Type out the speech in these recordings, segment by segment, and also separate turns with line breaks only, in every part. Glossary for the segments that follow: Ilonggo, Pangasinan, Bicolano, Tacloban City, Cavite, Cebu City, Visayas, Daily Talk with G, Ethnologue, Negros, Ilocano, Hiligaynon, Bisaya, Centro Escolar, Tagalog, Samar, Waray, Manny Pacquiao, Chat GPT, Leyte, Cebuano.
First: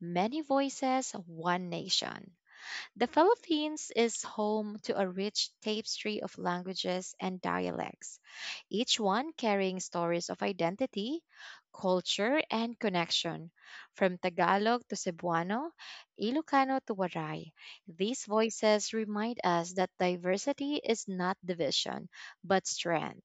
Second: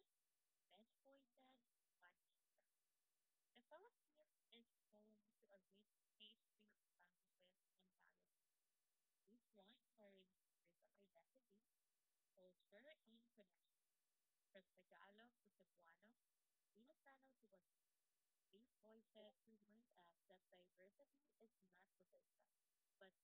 Many Voices, One Nation. The Philippines is home to a rich tapestry of languages and dialects, each one carrying stories of identity, culture, and connection. From Tagalog to Cebuano, Ilocano to Waray, these voices remind us that diversity is not division, but strength.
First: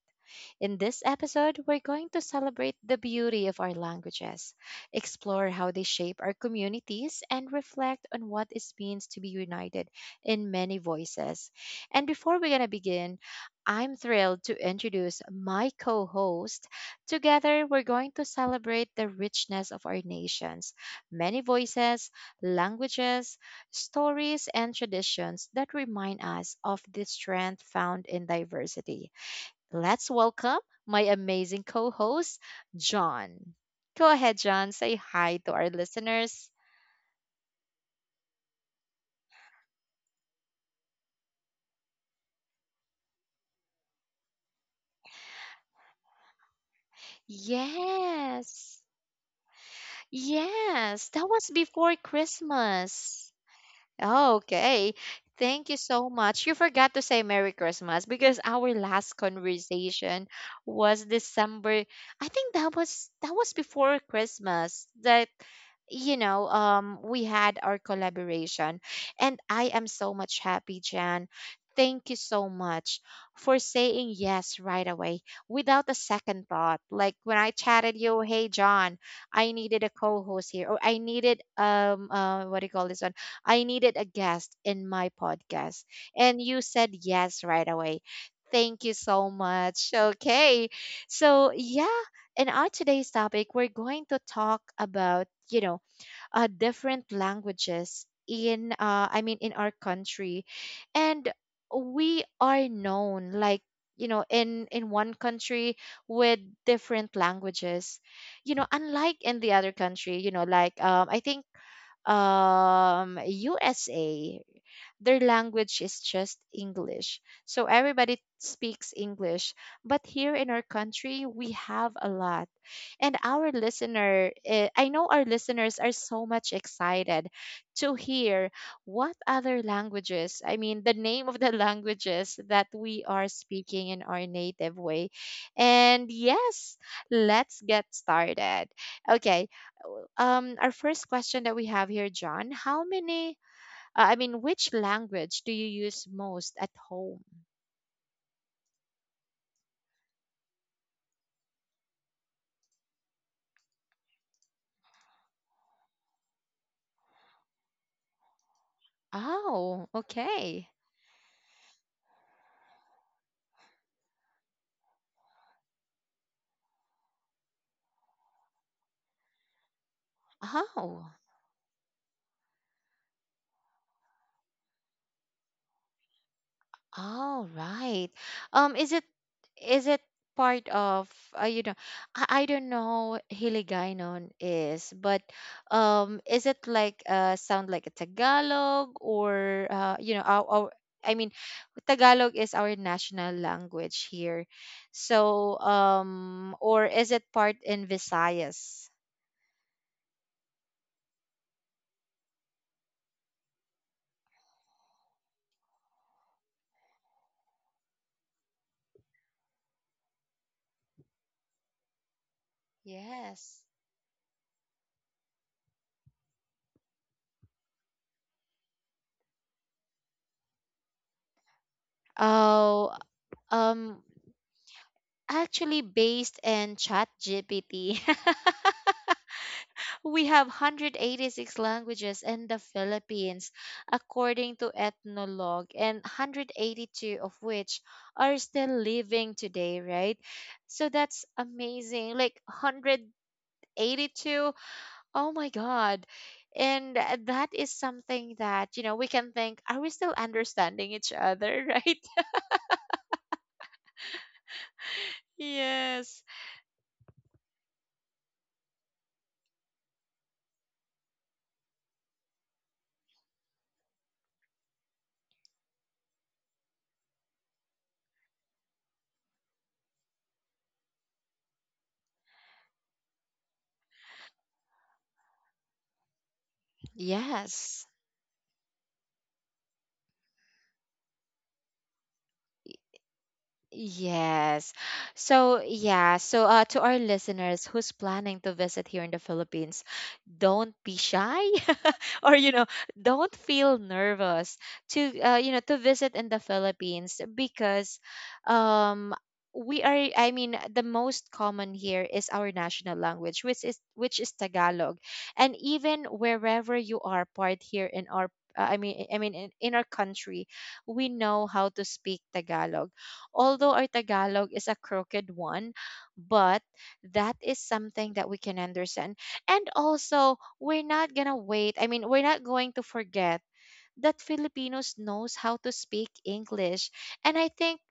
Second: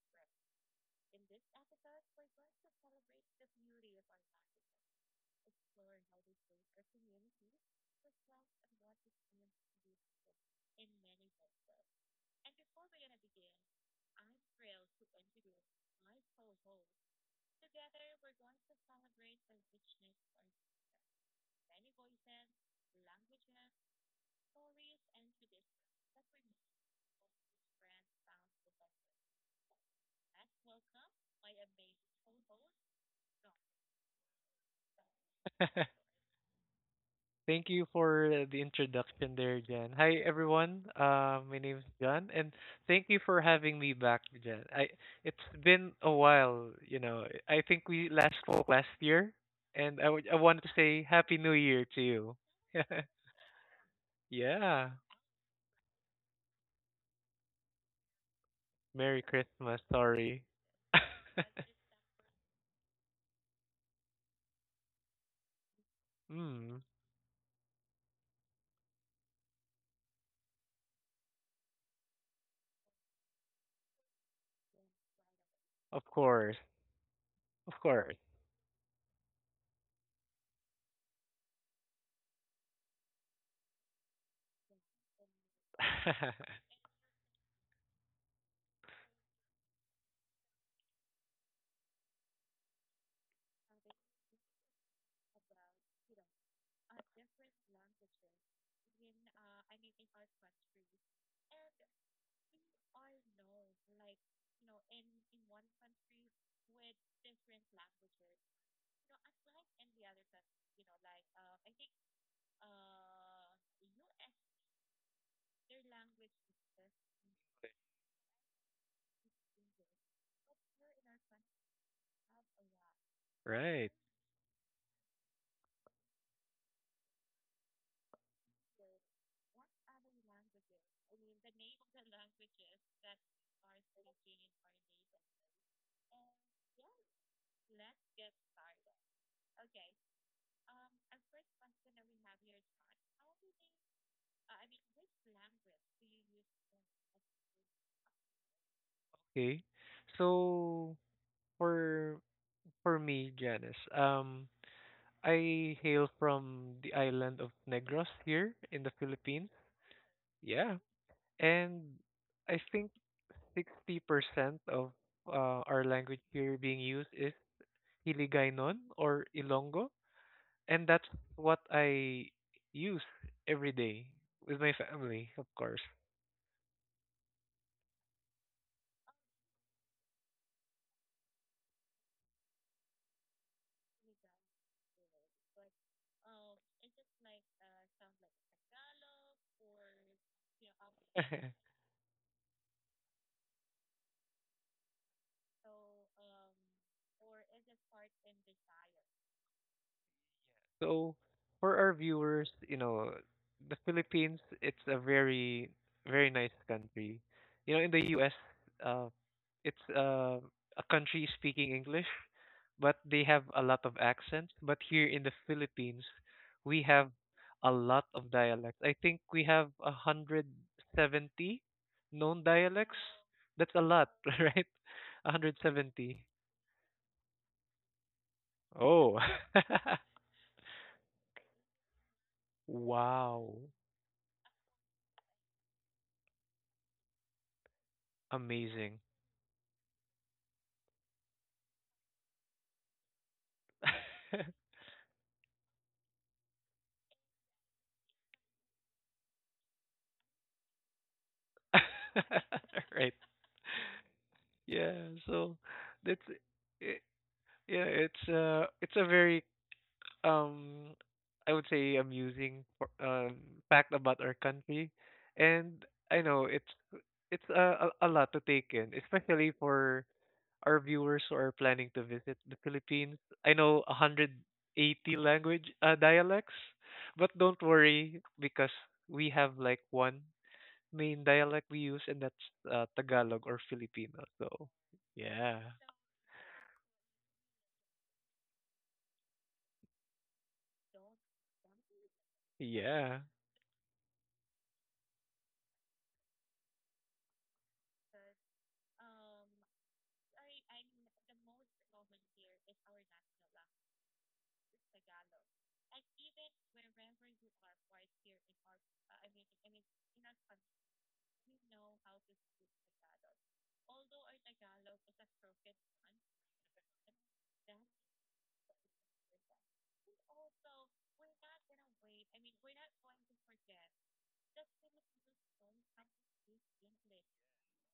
In this episode, we're going to celebrate the beauty of our languages, explore how they shape our communities, and reflect on what it means to be united in many voices. And before we're going to begin, I'm thrilled to introduce my co host. Together, we're going to celebrate the richness of our nations, many voices, languages, stories, and traditions that remind us of the strength found in diversity. Let's welcome my amazing co host, John. Go ahead, John. Say hi to our listeners.
Thank you for the introduction there, Jen. Hi, everyone. My name's John, and thank you for having me back, Jen. I it's been a while, you know. I think we last spoke
Yes.
last year, and I wanted to say
Yes, that
Happy
was
New Year
before
to you.
Christmas. Oh,
yeah,
okay. Thank you so much. You forgot to say Merry Christmas because our last
Merry Christmas.
conversation
Sorry.
was December. I think that was before Christmas that
mm,
we had our collaboration, and I am so much happy, Jan. Thank you so much for saying yes right away without a
of
second
course,
thought. Like when I
of
chatted
course.
you, hey John, I needed a co-host here, or I needed what do you call this one? I needed a guest in my podcast. And you said yes right away. Thank you so much. Okay. So, yeah, in our today's topic, we're going to talk about, you know, different languages in I mean in our country, and we are known like, you know, in one country with different languages, you know, unlike in the other country, you know, like I think USA, their language is just English, so everybody speaks English. But here in our country we have a lot, and our
Right.
listener, eh, I know our listeners are so much excited to hear what other languages, I mean, the name of the languages that we are speaking in our native way. And yes, let's get started. Okay. Our first question that we have here, John, I mean, which language do you use most at home?
Okay. So for for me, Janice, I hail from the island of Negros here in the Philippines.
Oh, okay.
Yeah. And I think 60% of our language here being used is Hiligaynon or Ilonggo. And that's
Oh.
what I use every day with my family, of course.
All right. Um, is it is it part of you know, I don't know what Hiligaynon is, but is it like sound like a Tagalog, or you know, our I mean, Tagalog is our national language here, so or is it part in Visayas?
So for our viewers, you know, the Philippines, it's a very, very nice country. You know, in the US, uh, it's a country speaking English, but they have
Yes.
a lot of accents. But here in the Philippines, we have a lot of dialects. I think we have a 170 known
Oh,
dialects. That's a
um,
lot, right?
actually
170.
based in Chat GPT.
Oh,
We have 186 languages in the Philippines,
wow.
according to Ethnologue, and 182 of which are still
Amazing.
living today, right? So that's amazing. Like 182. Oh my God. And that is something that, you know, we can think, are we still understanding each other, right?
Right. Yeah. So that's
Yes.
it, yeah, it's it's a very um I would say fact about our country. And I know it's a lot to take in, especially for our viewers who are planning to visit the Philippines. I know 180 language dialects, but don't
Yes.
worry because we have like one main dialect we use, and that's Tagalog or Filipino. So,
Yes.
yeah,
So, yeah. So, to our listeners who's planning to visit here in the Philippines, don't be shy or, you know,
yeah,
don't feel nervous to, you know, to visit in the Philippines because, um, we are, I mean, the most common here is our national language, which is Tagalog. And even wherever you are part here in our in our country, we know how to speak Tagalog, although our Tagalog is a crooked one, but that is something that we can understand. And also, we're not going to wait. I mean, we're not going to forget that Filipinos knows how to speak English. And I think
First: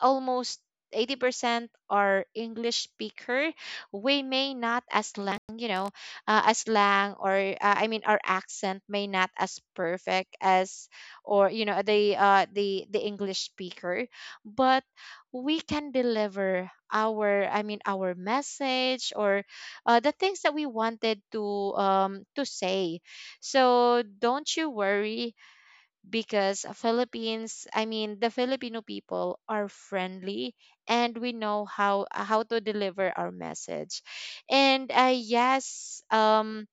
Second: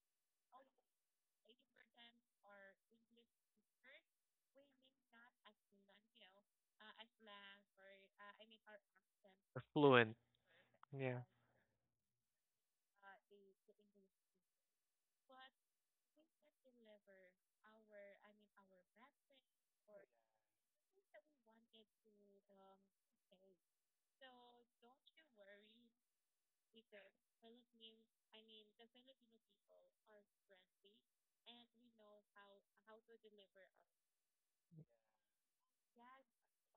almost 80% are English speaker. We may not as lang, you know, as lang, or I mean, our accent may not as
fluent.
perfect as
Yeah.
or you know, the the English speaker, but we can deliver our, I mean, our message, or the things that we wanted um to say. So don't you worry, because Philippines, I mean, the Filipino people are friendly, and we know how to deliver our message. And yes,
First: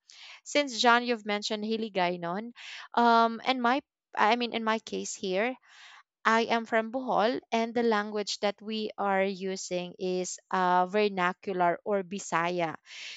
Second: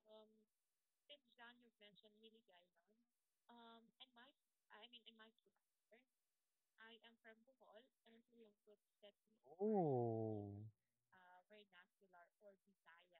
since John you've mentioned Hiligaynon, and my, I mean, in my case here, I am from Bohol, and the language that we are using is
Oh.
vernacular or Bisaya.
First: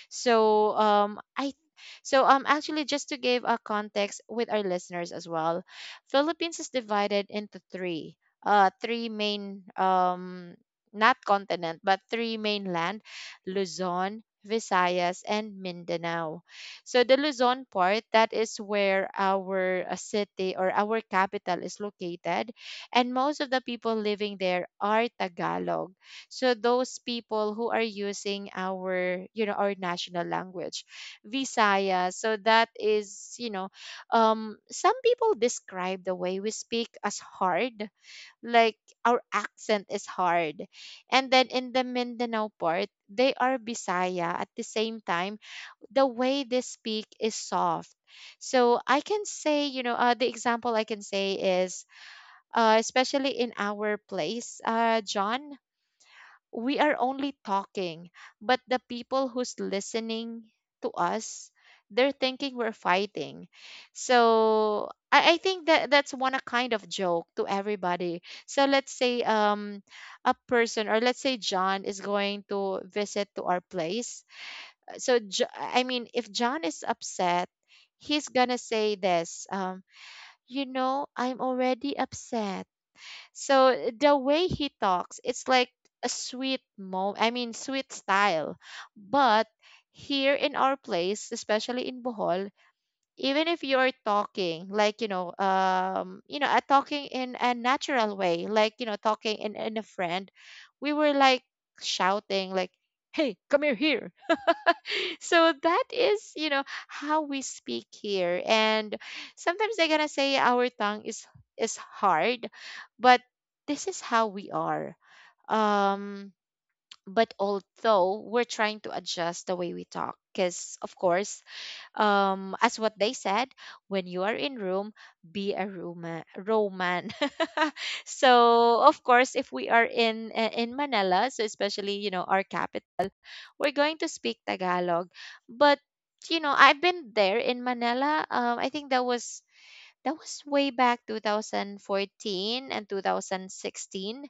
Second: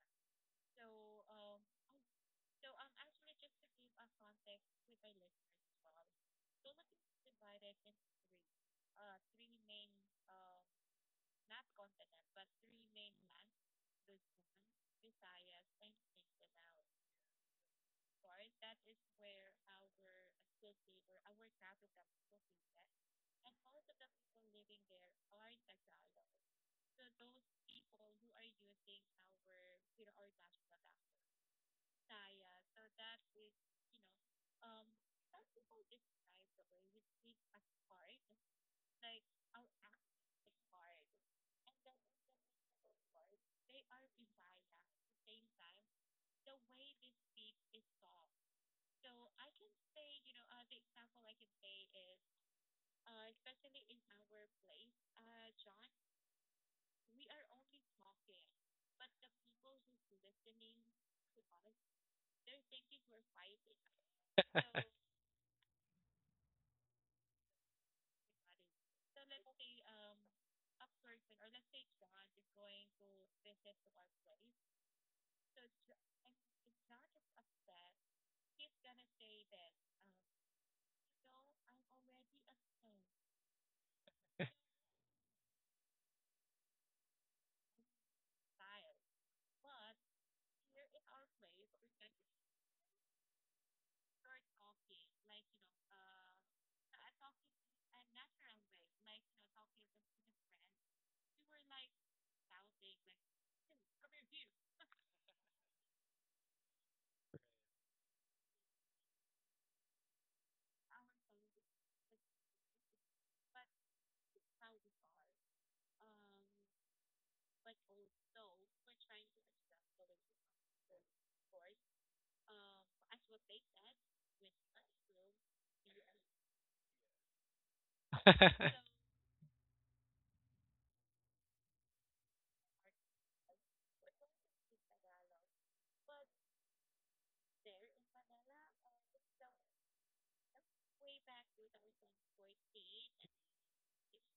So I so actually just to give a context with our listeners as well, Philippines is divided into three main not continent, but three mainland: Luzon, Visayas, and Mindanao. So the Luzon part, that is where our city or our capital is located, and most of the people living there are Tagalog. So those people who are using our, you know, our national language, Visaya. So that is, you know, some people describe the way we speak as hard, like our accent is hard. And then in the Mindanao part, they are Bisaya. At the same time, the way they speak is soft. So I can say, you know, the example I can say is especially in our place, John, we are only talking, but the people who's listening to us, they're thinking we're fighting. So I think that that's one a kind of joke to everybody. So let's say a person, or let's say John is going to visit to our place. So I mean, if John is upset, he's gonna say this. You know, I'm already upset, so the way he talks, it's like a sweet mo I mean sweet style. But here in our place, especially in Bohol, even if you are talking like, you know, talking in a natural way, like, you know, talking in a friend, we were like shouting like, "Hey, come here so that is you know how we speak here. And sometimes they're gonna say our tongue is hard, but this is how we are. um but although we're trying to adjust the way we talk, because of course, as what they said, when you are in Room, be a Roma, Roman. So of course if we are in Manila, so especially you know our capital, we're going to speak Tagalog. But you know, I've been there in Manila. I think that was way back 2014 and 2016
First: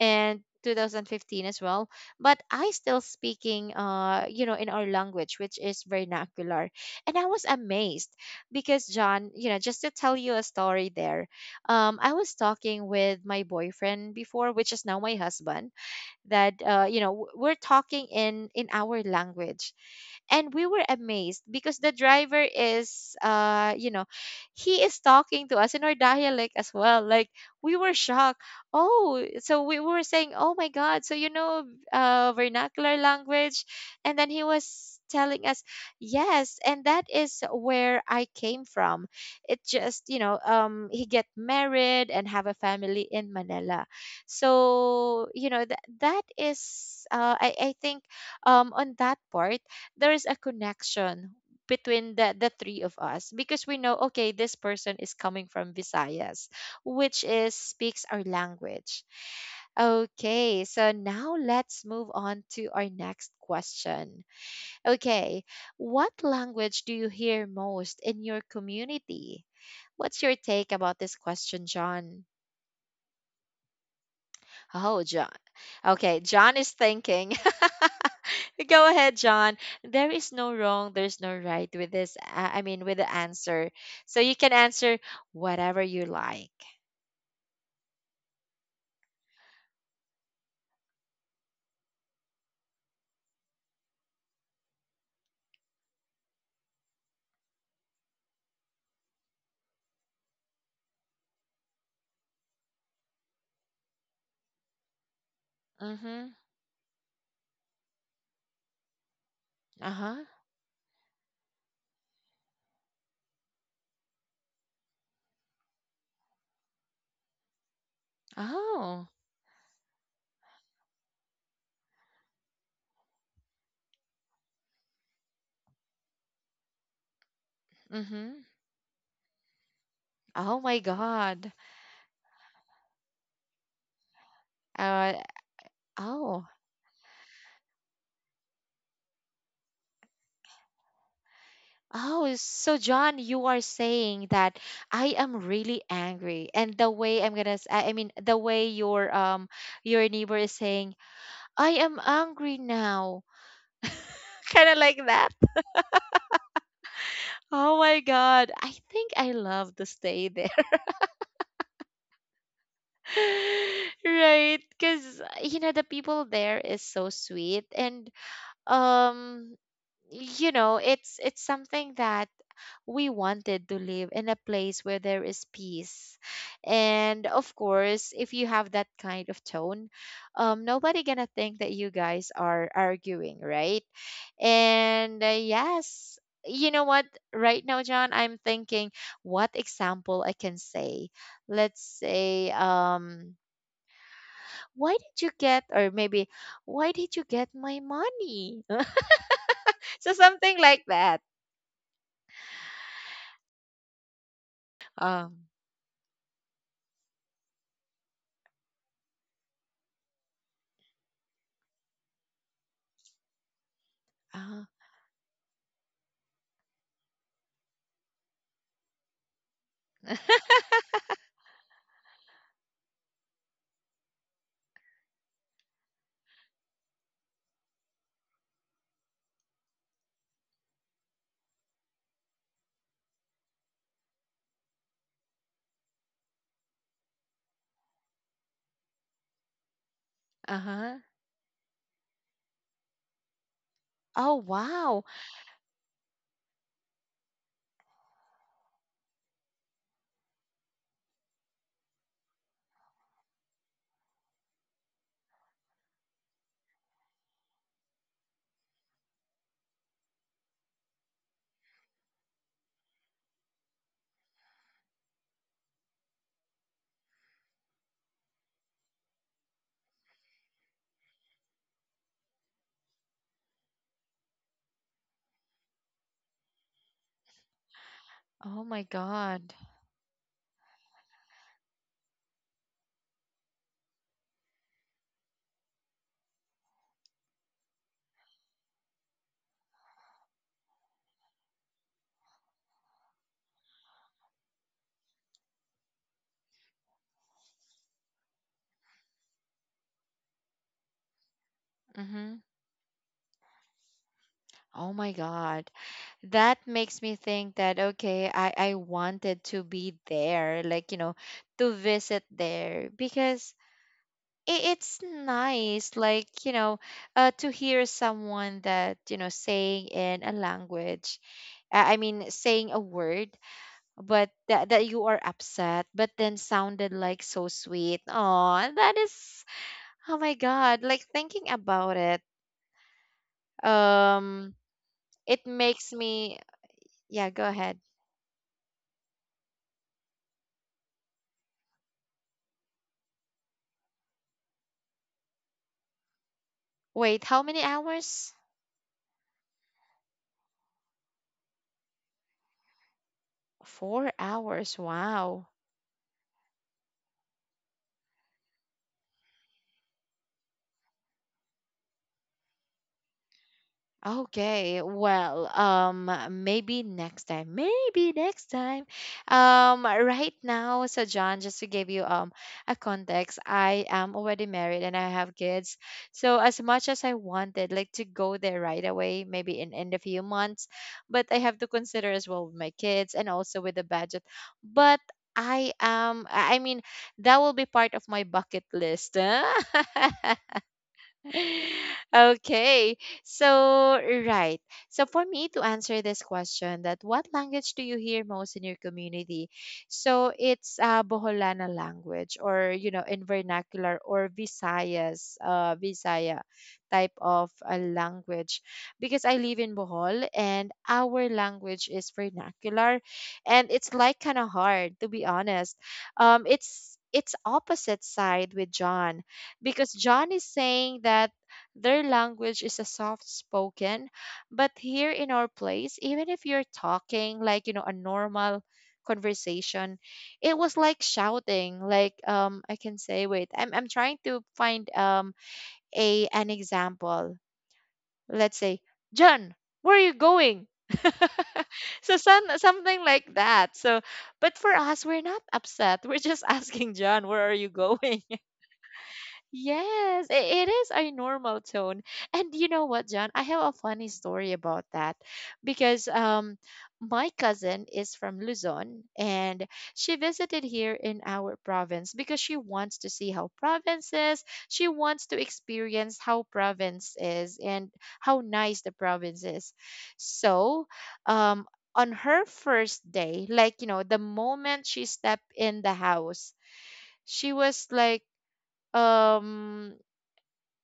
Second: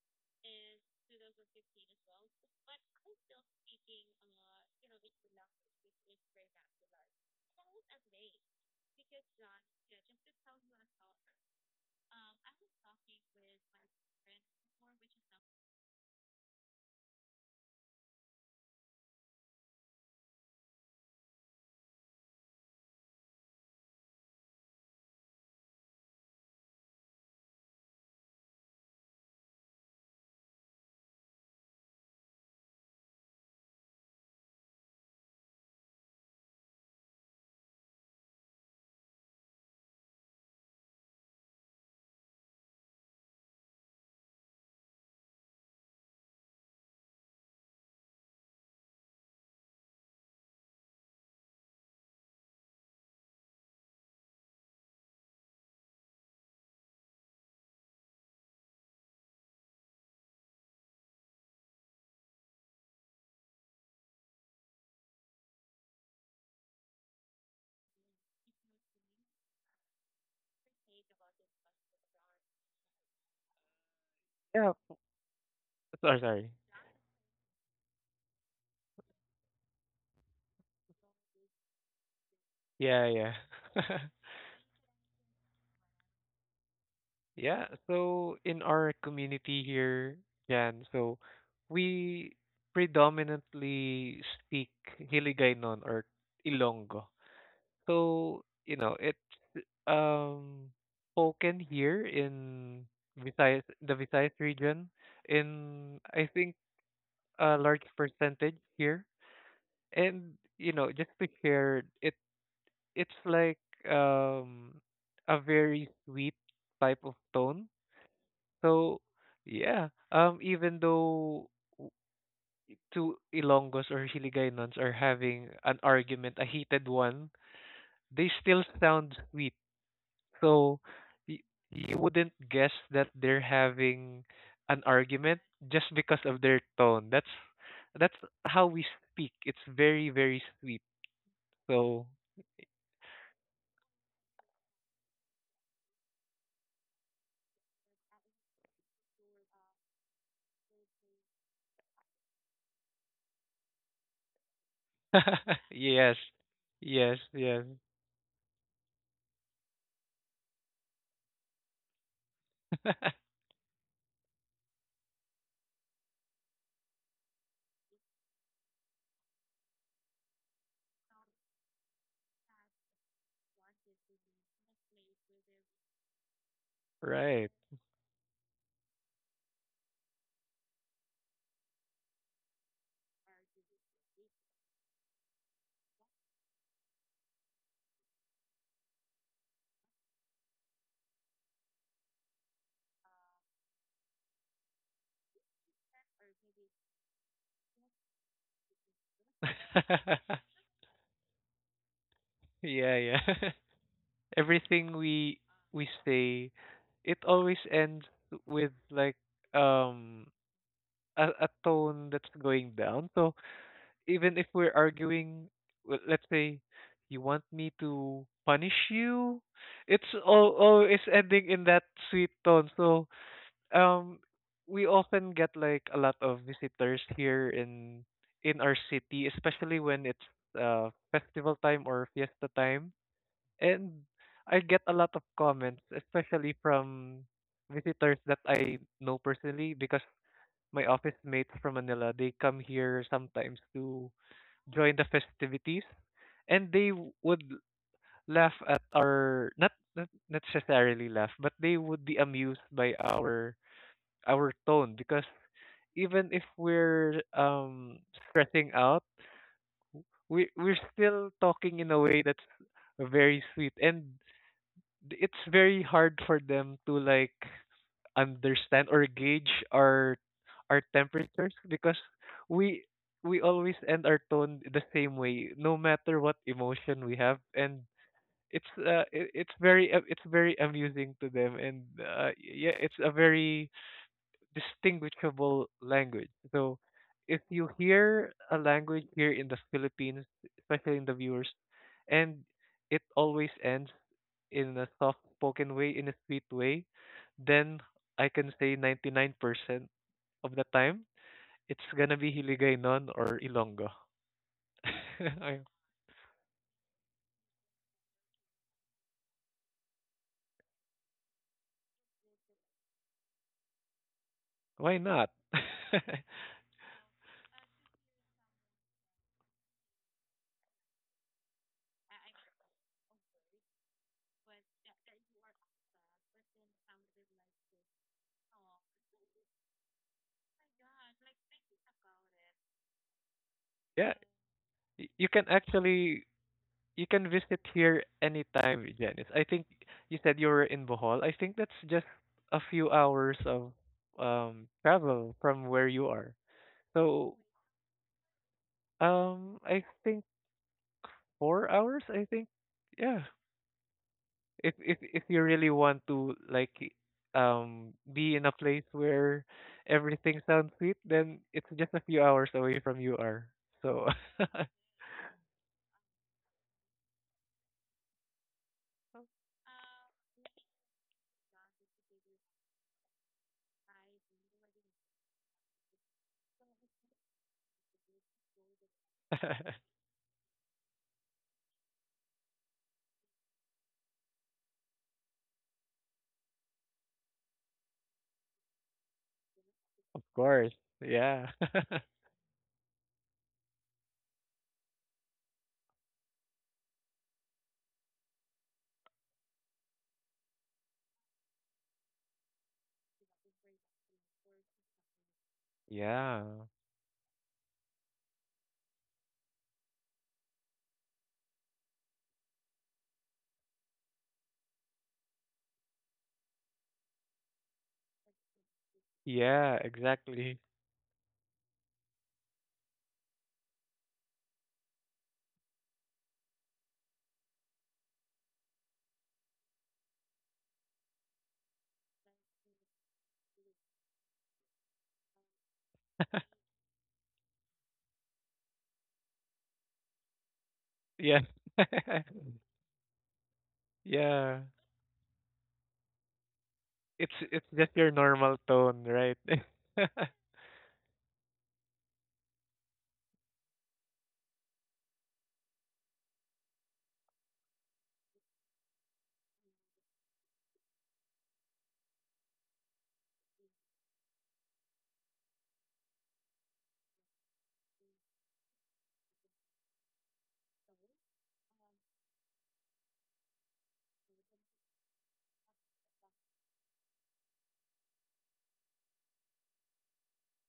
and 2015 as well, but I still speaking you know, in our language, which is vernacular. And I was amazed because, John, you know, just to tell you a story there, I was talking with my boyfriend before, which is now my husband, that you know, we're talking in our language, and we were amazed because the driver is you know, he is talking to us in our dialect as well. Like, we were shocked. Oh, so we were saying, oh my god, so you know, vernacular language. And then he was telling us, yes, and that is where I came from. It just, you know, he get married and have a family in Manila. So you know, that is I think on that part there is a connection between the three of us, because we know, okay, this person is coming from Visayas, which is speaks our language. Okay, so now let's move on to our next question. Okay, what language do you hear most in your community? What's your take about this question, John? Oh, John. Okay, John
Sorry.
is thinking. Go ahead, John. There is no wrong, there's no right with this. I mean, with the
Yeah, yeah.
answer. So you can answer whatever you like.
Yeah, so in our community here, Jan, so we predominantly speak Hiligaynon or Ilonggo. So, you know, it's um spoken here in Visayas, the Visayas region, in
Mm-hmm.
I think a large percentage here.
Uh-huh.
And, you know, just to share, it's like um a very sweet type of tone.
Oh.
So, yeah, even though w- two Ilonggos or Hiligaynon are having an argument, a heated one,
Mm-hmm.
they still sound sweet.
Oh my
So
God.
y- you wouldn't guess that they're having an
Uh,
argument just because
oh.
of their tone. That's how we speak. It's very, very sweet. So
Oh, so John, you are saying that I am really angry, and the way I'm gonna, I mean, the way your neighbor is saying, I am angry now, kind of like that.
yes. Yes,
Oh
yes.
my god, I think I love to stay there. Right? Cuz you know the people there is so sweet, and um you know, it's something that we wanted to live in a place where there is peace. And of
Right.
course, if you have that kind of tone, nobody going to think that you guys are arguing, right? And yes, you know what? Right now, John, I'm thinking what example I can say. Let's say, why did you get, or maybe, why did you get my money? So something like that.
Yeah, yeah. Everything
Um,
we say, it always ends with like um a tone that's going down. So even if
uh,
we're arguing, well, let's say you want me to punish you, it's all always ending in that sweet tone. So um, we often get like a lot of visitors here in our city, especially when it's festival time or fiesta time, and I get a lot of comments, especially from visitors that I know personally because
uh-huh.
my office mates from Manila, they come here sometimes to
Oh, wow.
join the festivities and they would laugh at our not necessarily laugh, but they would be amused by our tone because even if we're stressing out, we're still talking in a way that's very sweet, and it's very hard for them to like understand or gauge our temperatures because we we always end our tone the same way no matter what emotion we have. And
Oh
it's
my God.
it's it's very amusing to them. And yeah, it's a very distinguishable language. So if you hear a language here in the Philippines, especially in the viewers, and it always ends in a soft spoken way, in a sweet way, then I can say 99% of the time it's gonna
Mm-hmm.
be Hiligaynon or Ilonggo.
Oh my God.
I-
That makes me think that, okay, I wanted to be there, like, to visit there because it's
Why not?
nice like you know To hear someone that you know saying in a language, I mean saying a word but that you are upset but then sounded like so sweet. Oh, that is, oh my god, like, thinking about it.
yeah,
um
you
it
can
makes
actually
me...
you
Yeah,
can
go
visit
ahead.
here anytime, Janice. I think you said you were in Bohol. I think that's just a few hours of travel from where you are.
Wait, how
So,
many hours?
I think 4 hours, I think. Yeah,
4 hours,
if
wow.
you really want to like be in a place where everything sounds sweet, then it's just a few hours away from you are. So
Okay, well, maybe next time, maybe next time. Right now, so John, just to give you a context, I am already married and I have kids. So as much as I wanted, like, to go there right away, maybe in a few months, but I have to consider as well with my kids and also with the budget. But I am, I mean, that will be part of my bucket list.
of course, yeah,
Okay. So, right. So, for me to answer this question, that what language do you hear most in your community? So, it's Boholana language or, you know, in vernacular or Visayas, Visaya
yeah,
type of a language, because I live in Bohol and our language is vernacular and it's like kind of hard to be honest. It's opposite side with John,
yeah,
because John is
exactly,
saying that their language is a soft spoken, but here in our place, even if you're talking, like, you know, a normal conversation, it was like shouting. Like, I can say, wait, I'm trying to find a an example. Let's say, John, where are you going?
yeah,
So some, something like that. So but for
yeah.
us, we're not upset. We're just asking John, where are you
It's just
going?
your normal tone, right?
Yes, it is a normal tone. And you know what, John? I have a funny story about that because my cousin is from Luzon and she visited here in our province because she wants to see how province is. She wants to experience how province is and how nice the province is. So, um on her first day, like, you know, the moment she stepped in the house, she was like, um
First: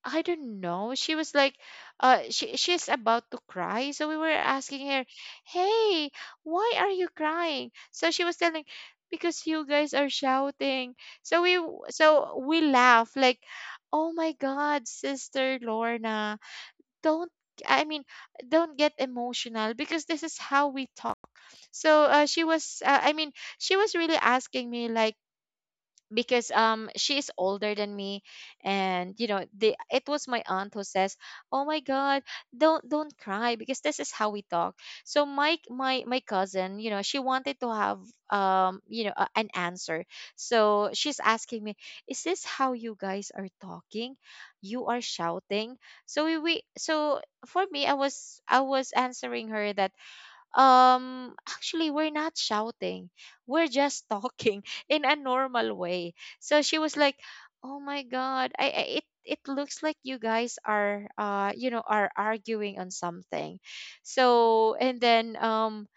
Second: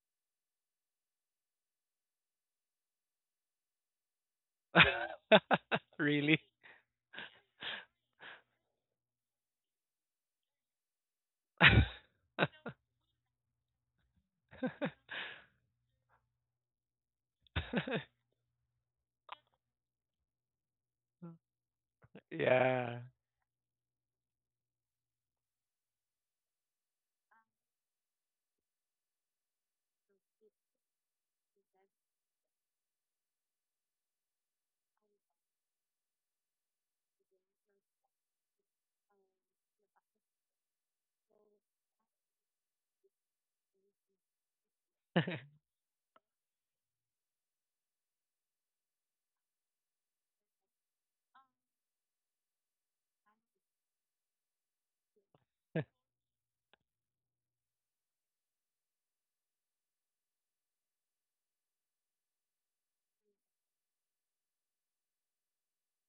I don't know. She was like, she she's about to cry. So we were asking her, "Hey,
really?
why are you crying?" So she was telling, "Because you guys are shouting." So so we laugh like, "Oh my God, Sister Lorna, don't." I mean, don't get emotional because this is how we talk. So she was,
yeah.
I mean, she was really asking me, like, because she is older than me. And you know, the it was my aunt who says, oh my god, don't cry because this is how we talk. So my cousin, you know, she wanted to have, you know, a, an answer. So she's asking me, is this how you guys are talking? You are shouting? So we so for me, I was answering her that actually we're not shouting, we're just talking in a normal way. So she was like, oh my god, I, it looks like you guys are you know are arguing on something. So and then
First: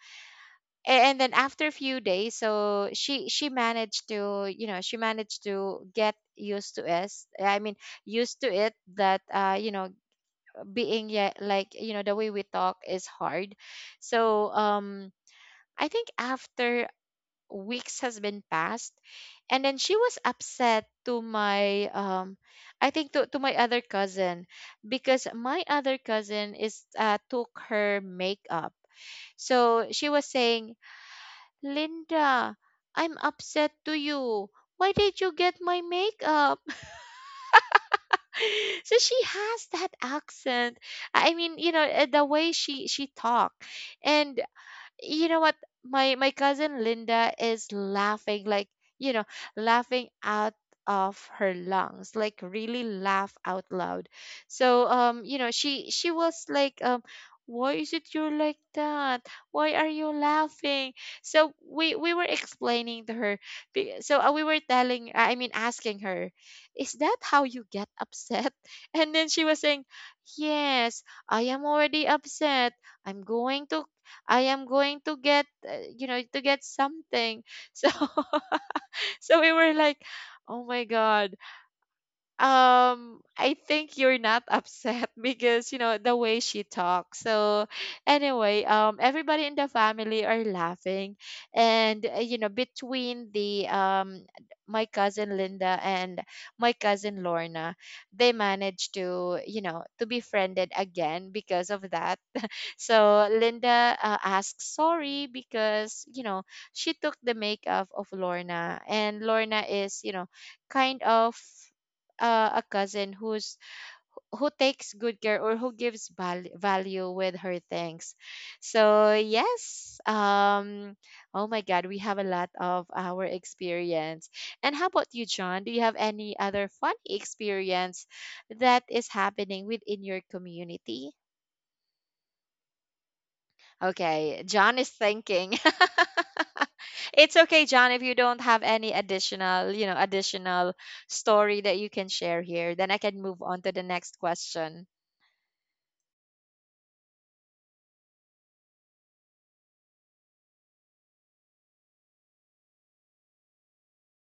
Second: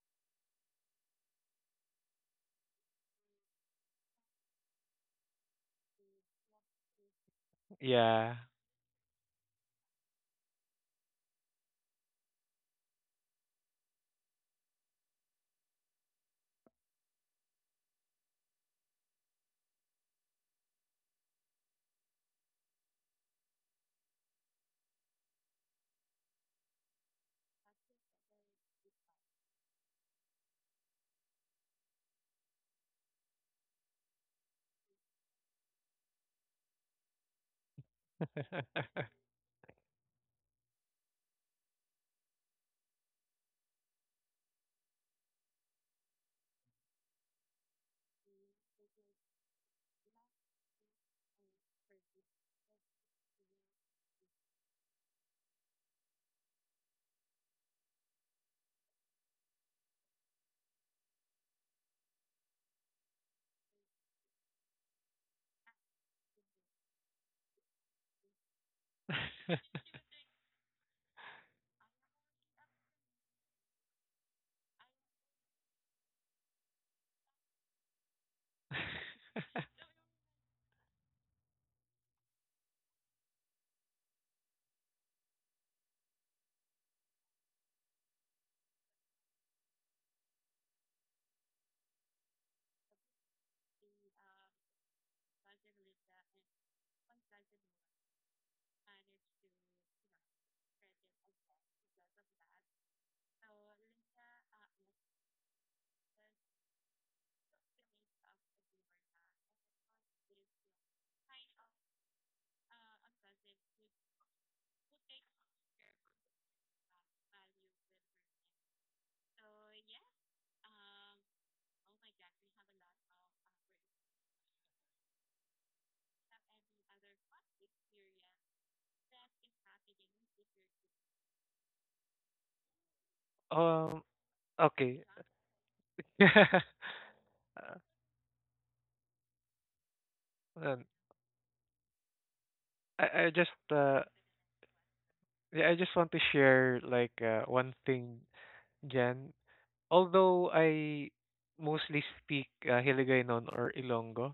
and then after a few days, so she managed to, you know, she managed to get used to us, I mean,
yeah.
used to it that you know, being, yeah, like, you know, the way we talk is hard. So I think after weeks has been passed, and then she was upset to my, I think to my other cousin, because my other cousin is took her makeup. So she was saying, "Linda, I'm upset to you. Why did you get my makeup?" So she has that accent. I mean, you know, the way she talk. And you know what, my cousin Linda is laughing, like, you know, laughing out of her lungs, like really laugh out loud. So you know, she was like, why is it you're like that, why are you laughing? So we were explaining to her, so we were telling, I mean, asking her, is that how you get upset? And then she was saying, yes, I am already upset, i'm going to I am going to get, you know, to get something. So, so we were like, oh my God. I think you're not upset because, you know, the way she talks. So anyway, everybody in the family are laughing. And, you know, between the, my cousin Linda and my cousin Lorna, they managed to, you know, to be friended again because of that. So Linda asks sorry because, you know, she took the makeup of Lorna, and Lorna is, you know, kind of a cousin who's who takes good care or who gives value with her things. So, yes, oh my god, we have a lot of our experience. And how about you, John? Do you have any other funny experience that is happening within your community?
Um,
Okay, John is
okay.
thinking. It's okay,
Uh,
John, if you don't have any additional, you know, additional
um,
story that you can share here, then I can
I
move
just
on to the next question.
yeah, I just want to share like one thing, Jen. Although I mostly speak Hiligaynon or Ilonggo,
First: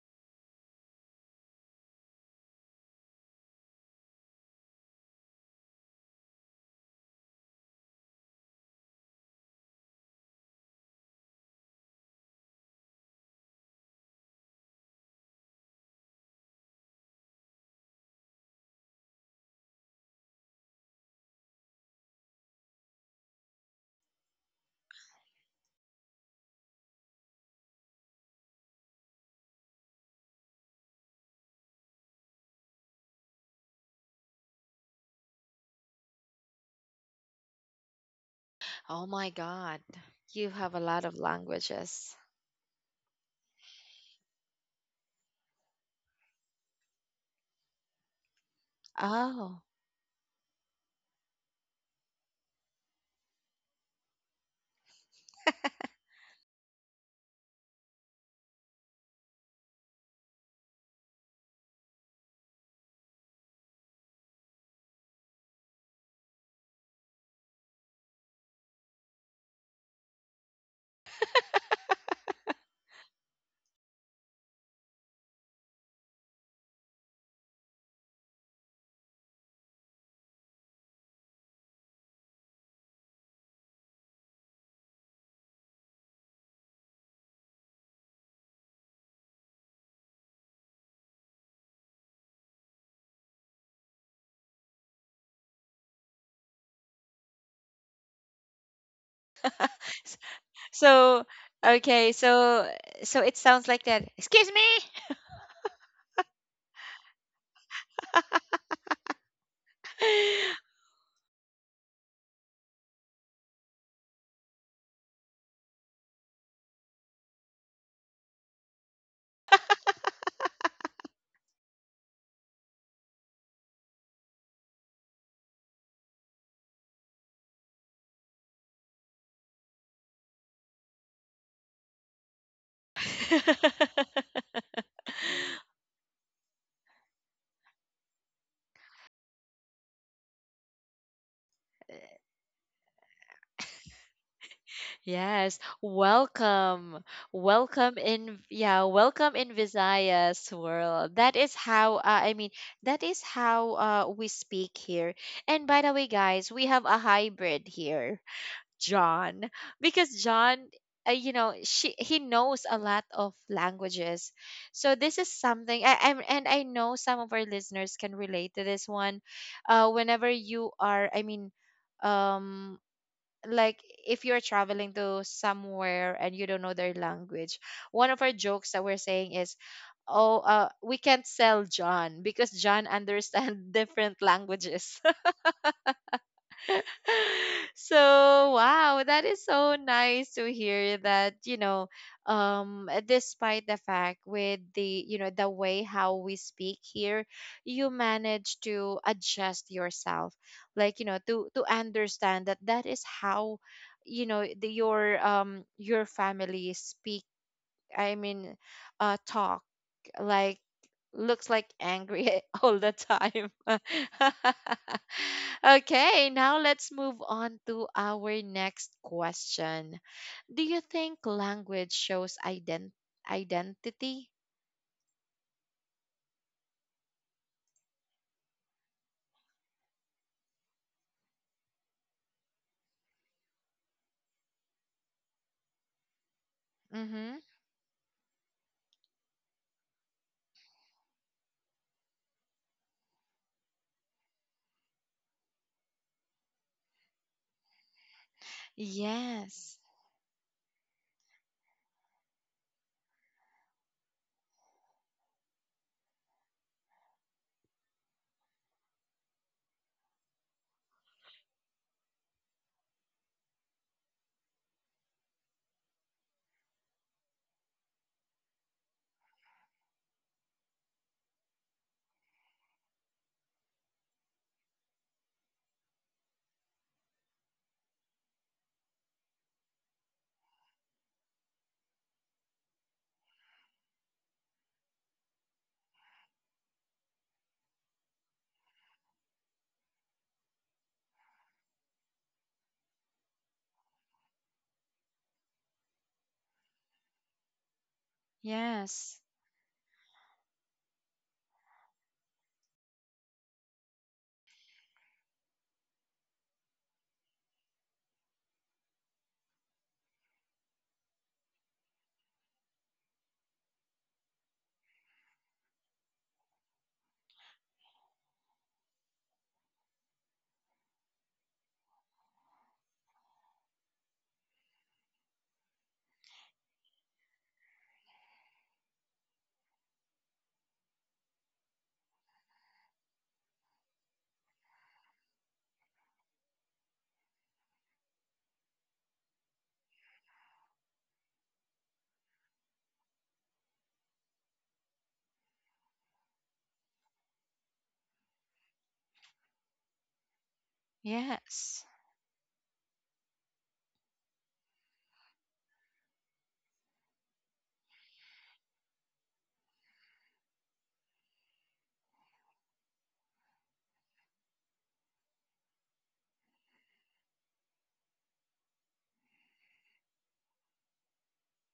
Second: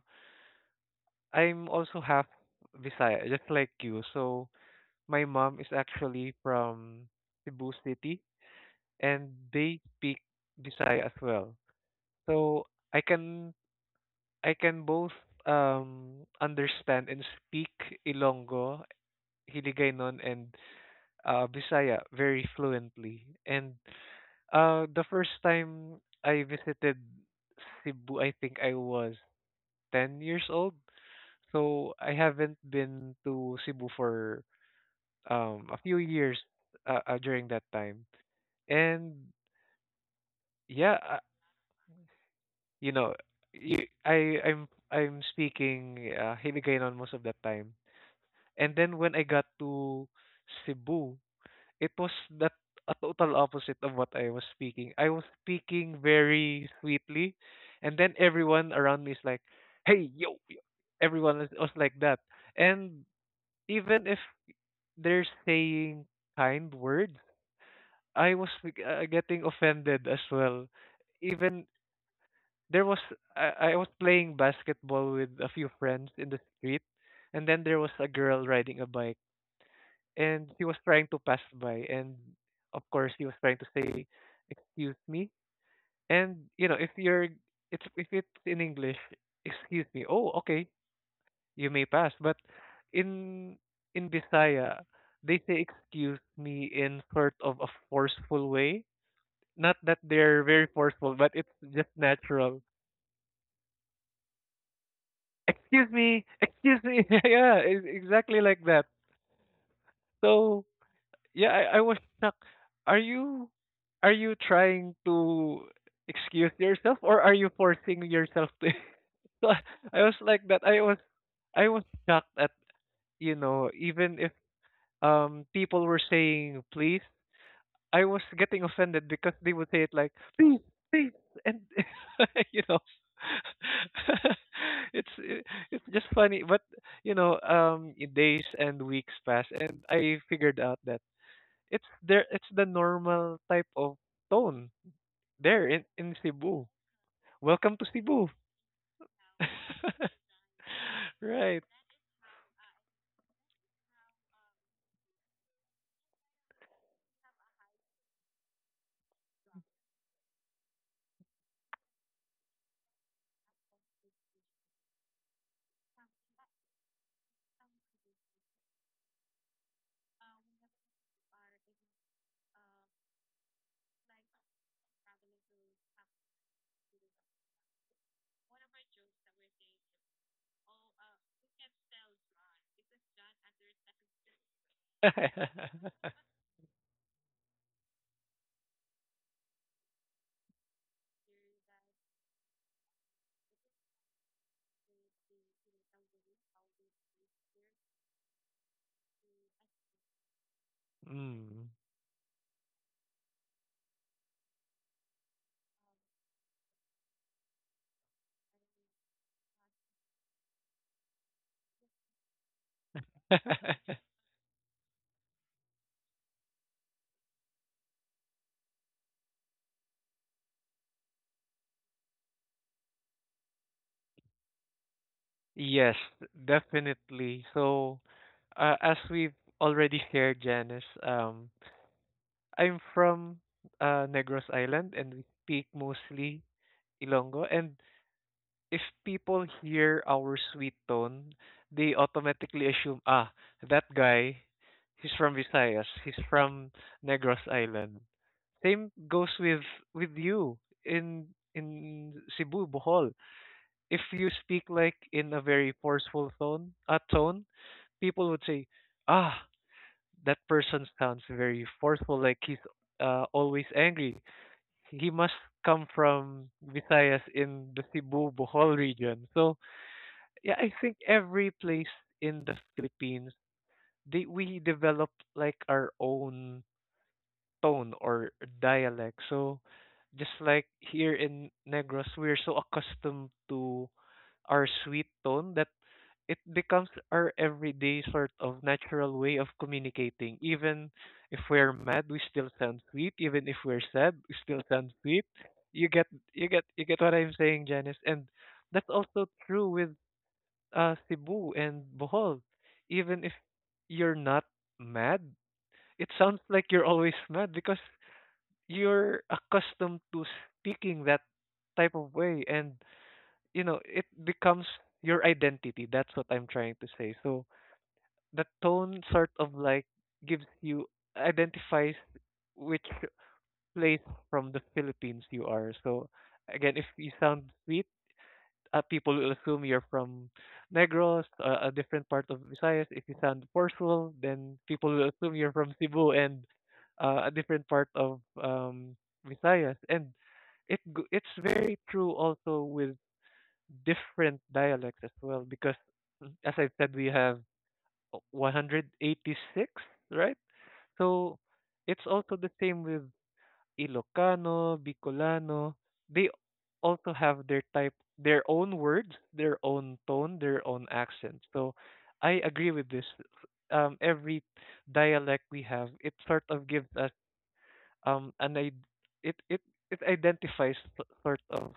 I'm also half Visaya, just like you. So my mom is actually from Cebu City and they speak Visaya as well. So I can I can both understand and speak Ilonggo, Hiligaynon and Bisaya very fluently. And the first time I visited Cebu, I think I was 10 years old. So I haven't been to Cebu for a few years during that time.
Oh
And
my God, you have a
yeah,
lot of languages.
you know, you, I I'm speaking Hiligaynon most of that time. And then when I got
Oh.
to Cebu, it was that a total opposite of what I was speaking. I was speaking very sweetly, and then everyone around me is like, "Hey, yo! Yo." Everyone was like that, and even if they're saying kind words, I was like, getting offended as well. Even there was I was playing basketball with a few friends in the street, and then there was a girl riding a bike and he was trying to pass by, and of course he was trying to say excuse me. And you know, if it's in English, excuse me, oh okay, you may pass. But in in Bisaya, they say excuse me in sort of a forceful way, not that
S-
they're very forceful,
So,
but it's just
okay, so
natural.
so it sounds like that. Excuse me.
Excuse me, excuse me. Yeah, exactly like that. So yeah, I was stuck. Are you are you trying to excuse yourself, or are you forcing yourself to? So I was like that. I was shocked at, you know, even if people were saying please, I was getting offended because they would say it like please, please and you know it's it- it's just funny. But you know, days and weeks pass, and I figured out that it's there. It's the normal type of tone
Yes,
there in Cebu.
welcome.
Welcome to
Welcome
Cebu.
in, yeah, welcome in Visayas world. That is
right.
how, I mean, that is how we speak here. And by the way, guys, we have a hybrid here, John, because John, you know, she he knows a lot of languages. So this is something I, I'm, and I know some of our listeners can relate to this one. Whenever you are, I mean, um like, if you're traveling to somewhere and you don't know their language, one of our jokes that we're saying is, oh, we can't sell John because John understands different languages. So wow, that is so nice to hear that, you know, despite the fact with the, you know, the way how we speak here, you manage to adjust yourself, like, you know, to
mm.
understand that that is how, you know, the, your family speak, I mean, talk, like, looks like angry all the time. Okay, now let's move on to our next question. Do you think language shows identity?
yes, definitely. So, as we've already shared, Janice, I'm from Negros Island, and we speak mostly
Mm-hmm.
Ilongo, and if people hear our sweet tone, they automatically assume, ah, that guy, he's from Visayas, he's from Negros Island. Same goes
Yes,
with you in in Cebu, Bohol. If you speak like in a very forceful tone, people would say, ah, that person sounds very forceful, like he's always angry. He must come from Visayas in the Cebu, Bohol region. So yeah, I think every place in the Philippines, they we develop like our own tone or dialect. So just like here in Negros, we're so accustomed to our sweet tone that it becomes our everyday sort of natural way of communicating. Even if we're mad, we still sound sweet. Even if we're sad, we still sound sweet. You get you get what I'm saying, Janice. And that's
yes,
also true with Cebu and Bohol, even if you're not mad, it sounds like you're always mad because you're accustomed to speaking that type of way, and you know it becomes your identity. That's what I'm trying to say. So the tone sort of like gives you identifies which place from the Philippines you are. So again, if you sound sweet, people will assume you're from Negros, a different part of Visayas. If you sound forceful, then people will assume you're from Cebu and a different part of Visayas. And it's very true also with different dialects as well because, as I said, we have 186, right? So
yes.
it's also the same with Ilocano, Bicolano, they also have their type, their own words, their own tone, their own accent. So I agree with this. Every dialect we have, it sort of gives us an id- it it it identifies sort of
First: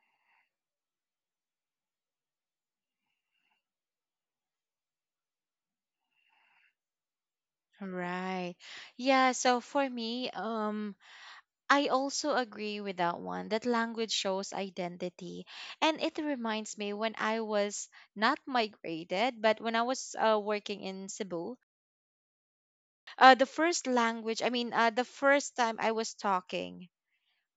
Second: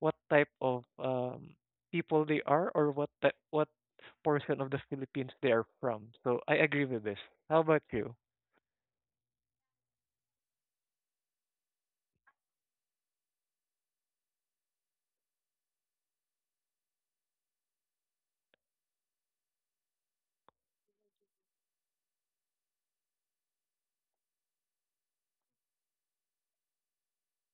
what type of people they are, or what type, what portion of the Philippines they are from. So I agree with this. How about you?
Right. Yeah, so for me, I also agree with that one that language shows identity. And it reminds me when I was not migrated, but when I was working in Cebu, the first language, I mean, the first time I was talking,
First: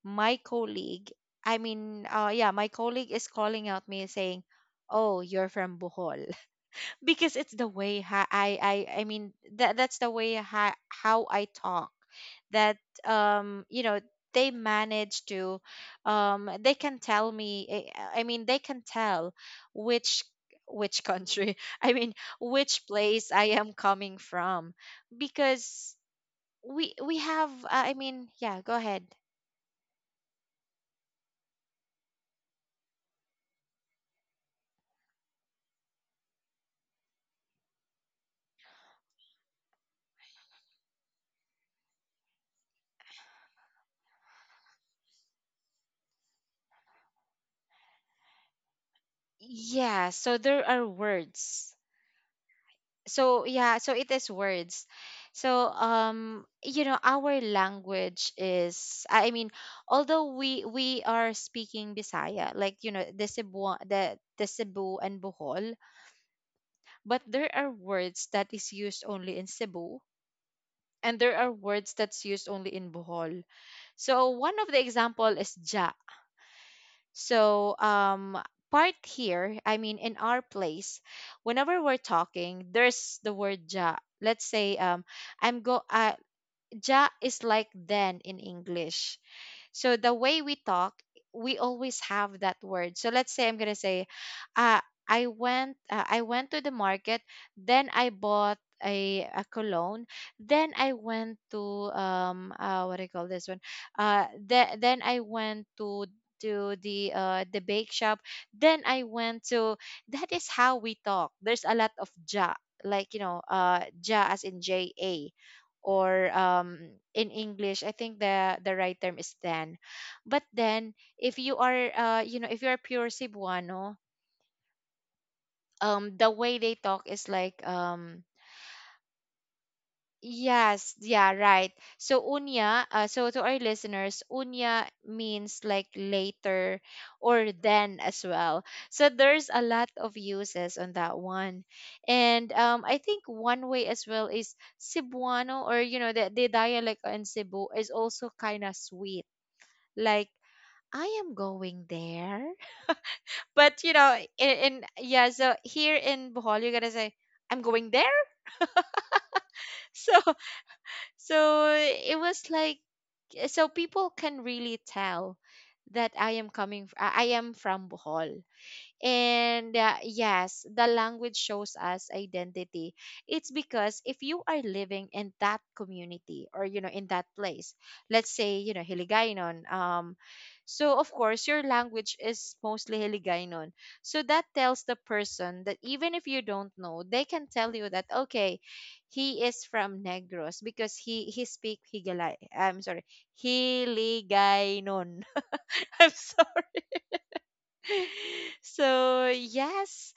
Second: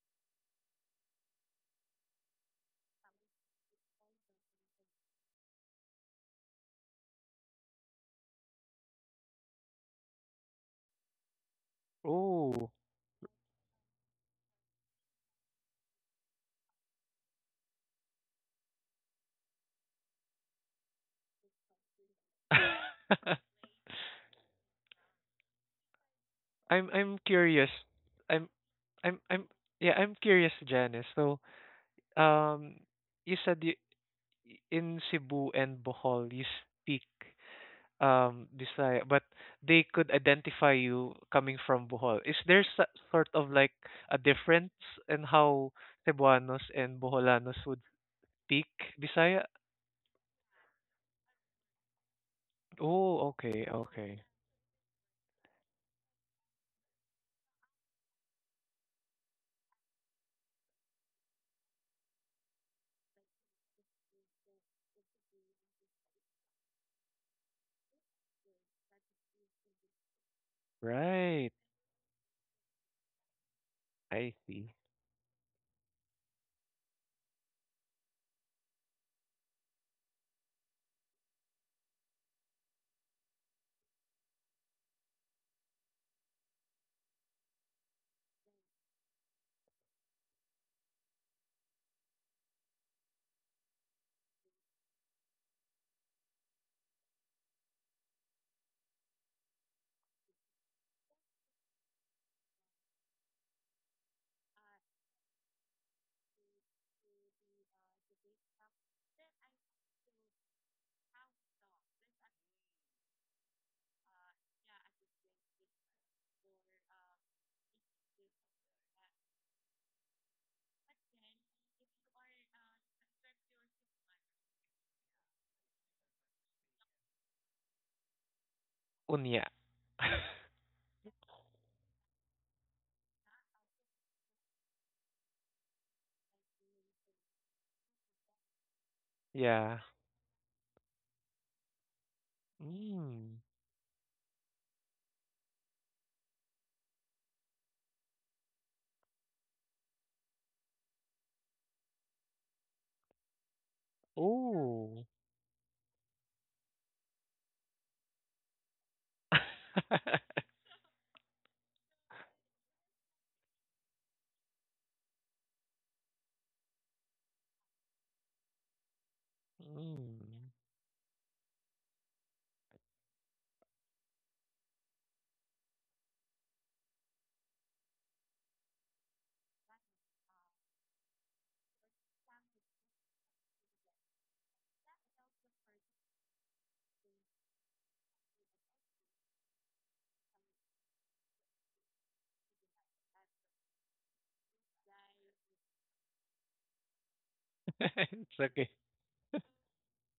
my colleague, I mean, yeah, my colleague is calling out me saying, oh, you're from Bohol because it's the way how I mean that that's the way how I talk,
Oh.
that you know they manage to they can tell me, I mean, they can tell which which country I mean which place I am coming from, because we
I'm
we have,
curious.
I mean,
I'm
yeah, go ahead.
I'm Yeah, I'm curious, Janice. So, um, you said in Cebu and Bohol you speak Bisaya, but they could identify you coming from Bohol. Is there sort of like a difference in how Cebuanos and Boholanos would speak Bisaya?
Yeah, so there are words.
Oh,
So
okay,
yeah, so it
okay.
is words. So you know, our language is, I mean, although we are speaking Bisaya, like, you know, the Cebu, the Cebu and Bohol, but there are words that is used only in Cebu, and there
Right.
are words that's used only in Bohol.
I
So one of
see.
the example is ja. So, part here, I mean, in our place, whenever we're talking, there's the word ja. Let's say, I'm go. I ja is like then in English. So the way we talk, we always have that word. So let's say I'm gonna say, uh, I went to the market, then I bought a cologne, then I went to what do you call this one? Then I went to the bake shop, then I went to, that is how we talk, there's a lot of ja, like, you know, ja as in ja, or in English, I think the right term is then. But then, if you are, you know, if you are pure Cebuano, the way they talk is like,
Unya.
yes, yeah, right. So unya, so to our listeners, unya means like later or then as well. So there's a
yeah.
lot of uses on that one. And I think
Mm.
one way as well is Cebuano or, you know, the dialect in Cebu is also kind of sweet. Like, I am going there. But you know, in
Oh.
yeah, so here in Bohol you're gonna say, I'm going there. So so it was like, so people can really tell that I am coming I am from Bohol. And
Mm.
yes, the language shows us identity. It's because if you are living in that community or, you know, in that place, let's say you know Hiligaynon, so of course your language is mostly Hiligaynon. So that tells the person that even if you don't know, they can tell you that okay, he is from Negros because he speak Higalay. I'm sorry, Hiligaynon. I'm sorry.
It's okay.
So yes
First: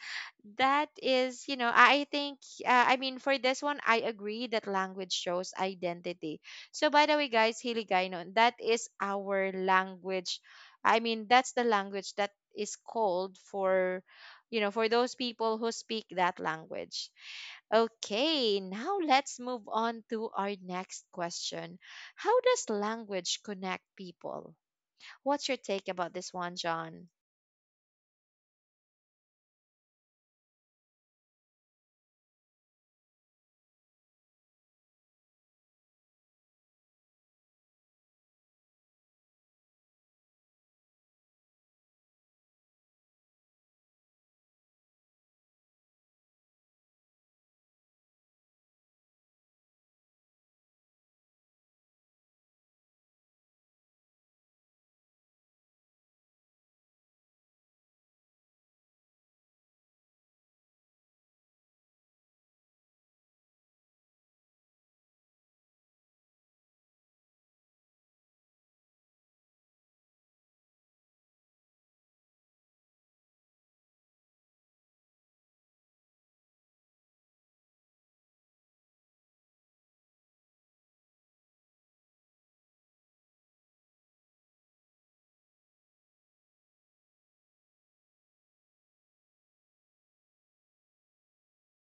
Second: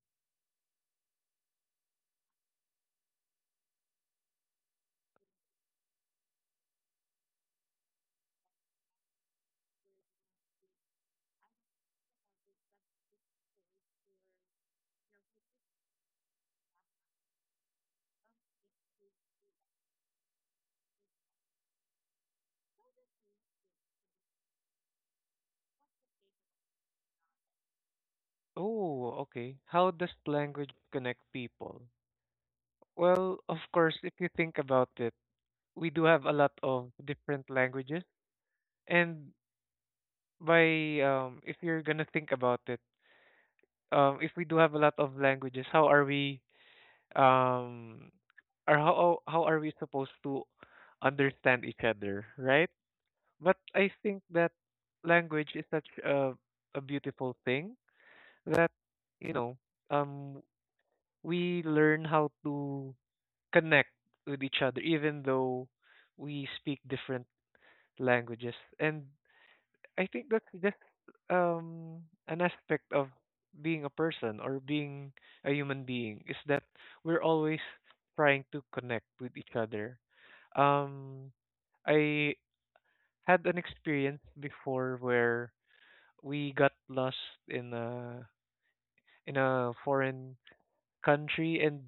that is you know I think I mean, for this one, I agree that language shows identity. So by the way, guys, Hiligaynon, that is our language. I mean, that's the language that is called for, you know, for those people who speak that language. Okay, now let's move on to our next question. How does language connect people? What's your take about this one, John?
Oh, okay. How does language connect people? Well, of course, if you think about it, we do have a lot of different languages. And by, if you're gonna think about it, if we do have a lot of languages, how are we, um, or how are we supposed to understand each other, right? But I think that language is such a beautiful thing that you know um we learn how to connect with each other, even though we speak different languages. And I think that's just um an aspect of being a person, or being a human being, is that we're always trying to connect with each other. Um i had an experience before where we got lost in a foreign country, and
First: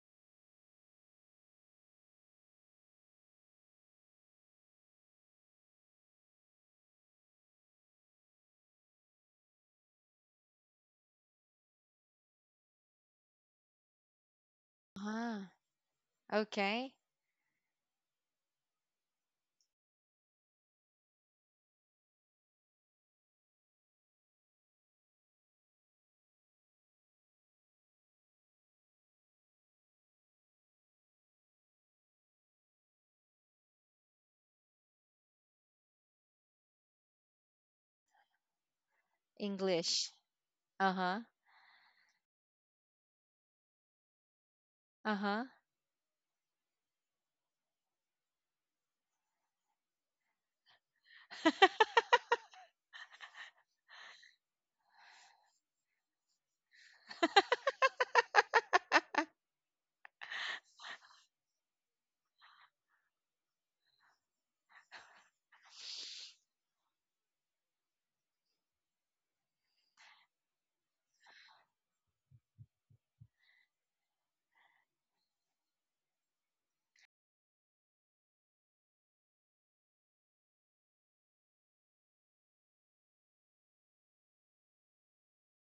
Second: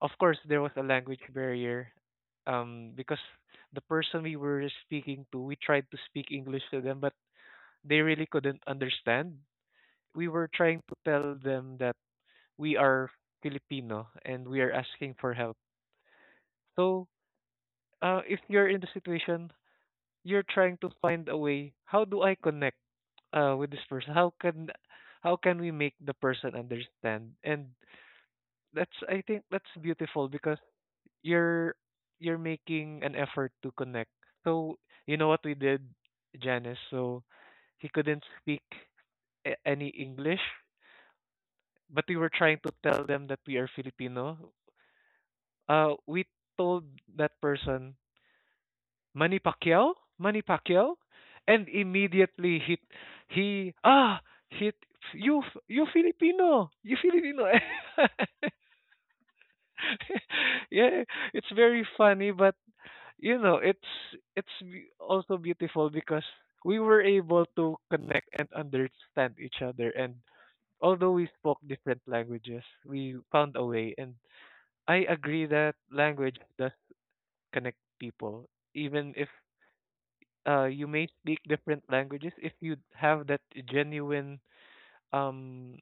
of course there was a language barrier, because the person we were speaking to, we tried to speak English to them, but they really couldn't understand. We were trying to tell them that we are Filipino and we are asking for
Ah.
help.
Okay.
So, if you're in the situation, you're trying to find a way: how do I connect with this person? How can, how can we make the person understand? And that's I think that's beautiful, because you're you're making an effort to connect. So you know what we did, Janice. So he couldn't speak any
English.
English,
Uh huh.
but we were trying to tell them that we are Filipino.
Uh huh.
We told that person, Manny Pacquiao, Manny Pacquiao, and immediately he ah he you, you Filipino, you Filipino. Yeah, it's very funny, but you know, it's it's also beautiful because we were able to connect and understand each other. And although we spoke different languages, we found a way. And I agree that language does connect people, even if, you may speak different languages. If you have that genuine, um,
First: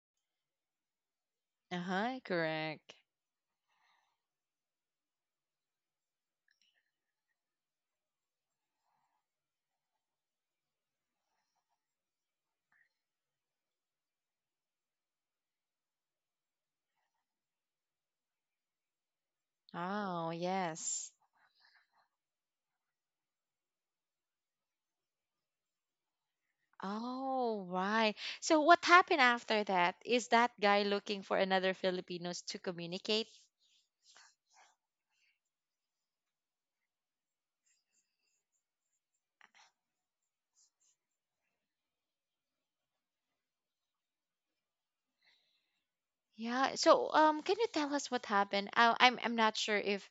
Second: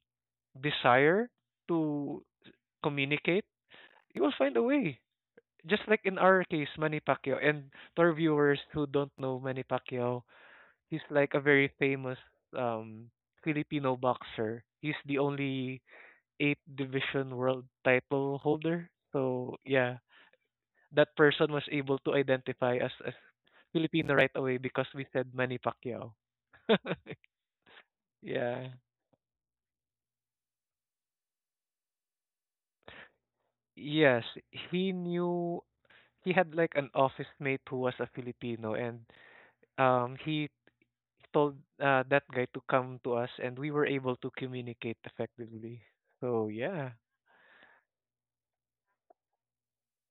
desire
Uh huh.
to
Correct.
communicate, you will find a way. Just like in our case, Manny Pacquiao. And for viewers who don't know Manny Pacquiao, he's like a very famous um Filipino boxer. He's the only eight division world title holder. So yeah,
Oh,
that
yes.
person was able to identify us as Filipino right away because we said Manny Pacquiao.
Oh, right. So,
Yeah.
what happened after that? Is that guy looking for another Filipinos to communicate?
Yes, he knew he had like an office mate who was a Filipino, and he told, that guy to come to us, and we were able to communicate effectively. So
Yeah.
yeah.
So, can you tell us what happened? I'm not sure if,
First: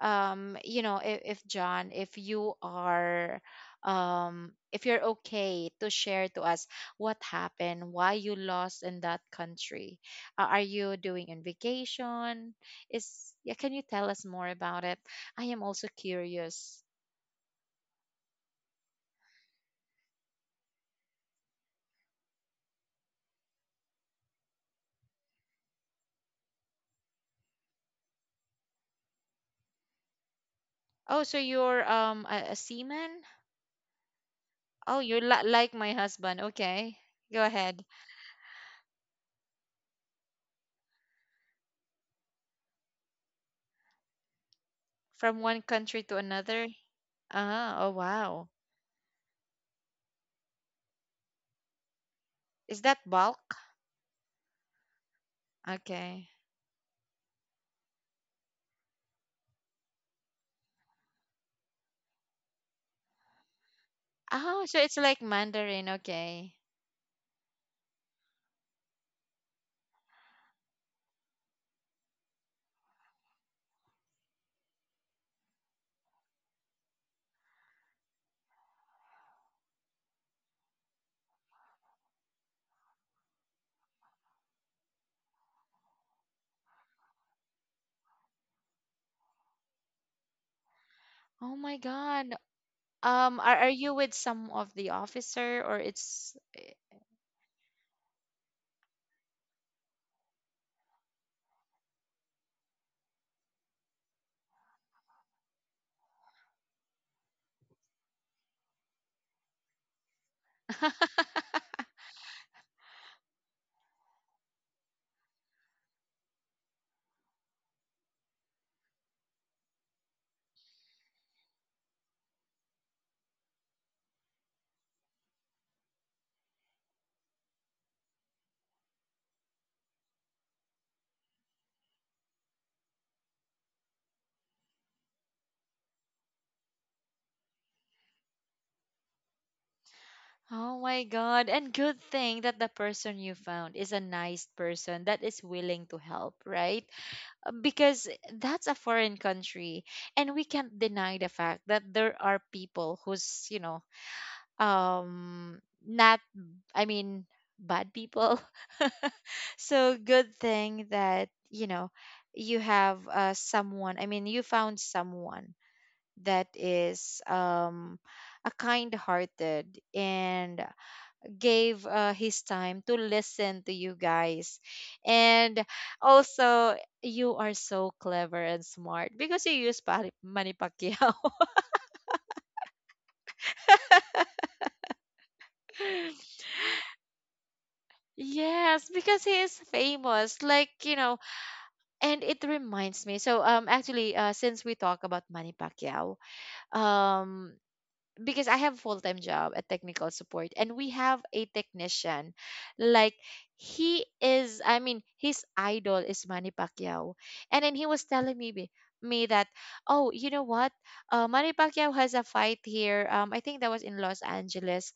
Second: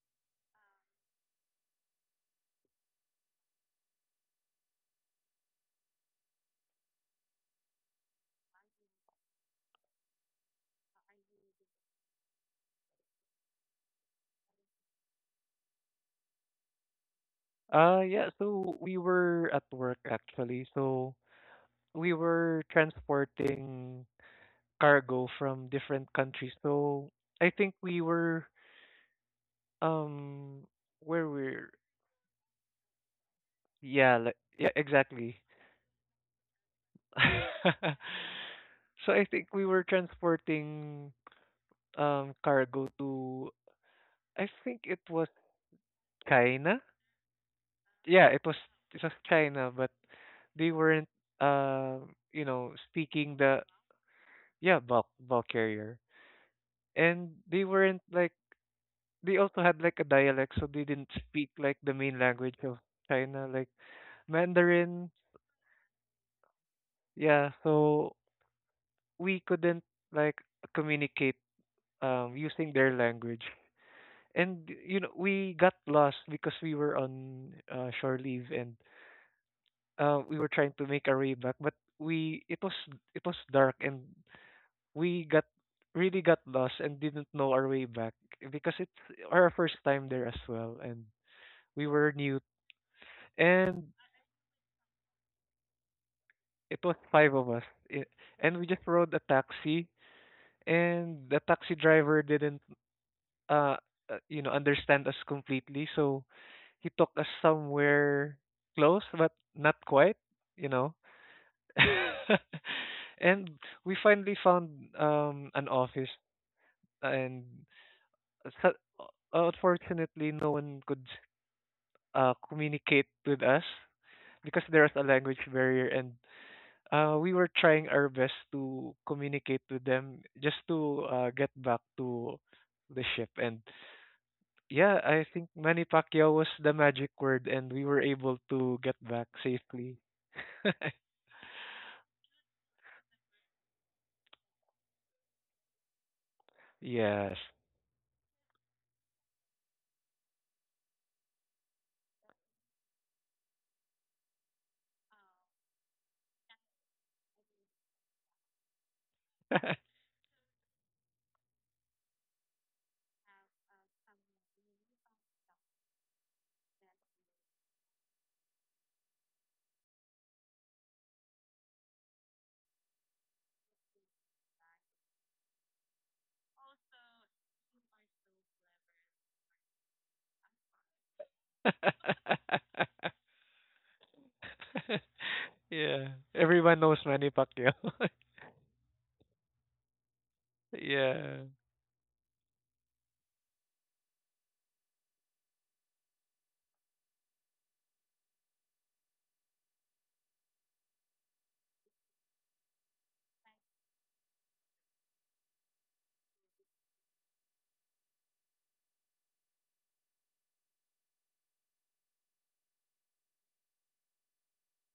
you know, if John, if you are, if you're okay to share to us what happened, why you lost in that country. Are you doing in vacation? Is yeah? Can you tell us more about it? I am also curious.
Yeah, so we were at work actually. So we were transporting cargo from different countries. So I think we were um
Oh,
where
so
we're
you're a seaman?
yeah, like, yeah,
Oh, you're
exactly.
li- like my husband. Okay, go ahead.
So I think we were transporting cargo to, I think it was,
From one country to another?
China.
Ah, oh
Yeah, it
wow.
was it was China, but they weren't, uh
Is that
speaking
bulk?
the. Yeah, bulk carrier.
Okay.
And they weren't like they also had, like, a dialect, so they didn't speak like the main language of China, like
Oh, so it's
Mandarin.
like Mandarin, okay.
Yeah, so we couldn't, like, communicate using their language. And we got lost because we were on, shore leave. And, we were trying to make our way back, but we it was dark. And we got really got lost and didn't know our way back because it's our first time there as well. And
Oh my
we were
God.
new,
Are
and
you with some of the officer or it's
it was five of us. I- And we just rode a taxi, and the taxi driver didn't, uh, understand us completely. So he took us somewhere close, but not quite, you know. And we finally found an office. And so, unfortunately, no one could communicate with us because there was a language barrier. And, we were trying our best to communicate with them, just to, get back to the ship. And yeah, I think Manny Pacquiao was the magic word, and we were able to get back safely.
Oh my God. And good thing that the person you found is a nice person that is willing to help, right?
Yes.
Because that's a foreign country. And we can't deny the fact that there are people who's, you know, not I mean bad people. So good thing that, you know, you have someone, I mean you found someone that is a kind hearted and gave his time to listen to you guys, and also you are so clever and smart because you use Pari- Manny Pacquiao.
Yeah. Everyone knows Manny Pacquiao.
Yes, because he is famous, like, you know.
Yeah.
And it reminds me, so actually, since we talk about Manny Pacquiao, um because I have a full-time job at technical support and we have a technician, like, he is, I mean, his idol is Manny Pacquiao. And then he was telling me be- me that, oh, you know what, Manny Pacquiao has a fight here, I think that was in Los Angeles.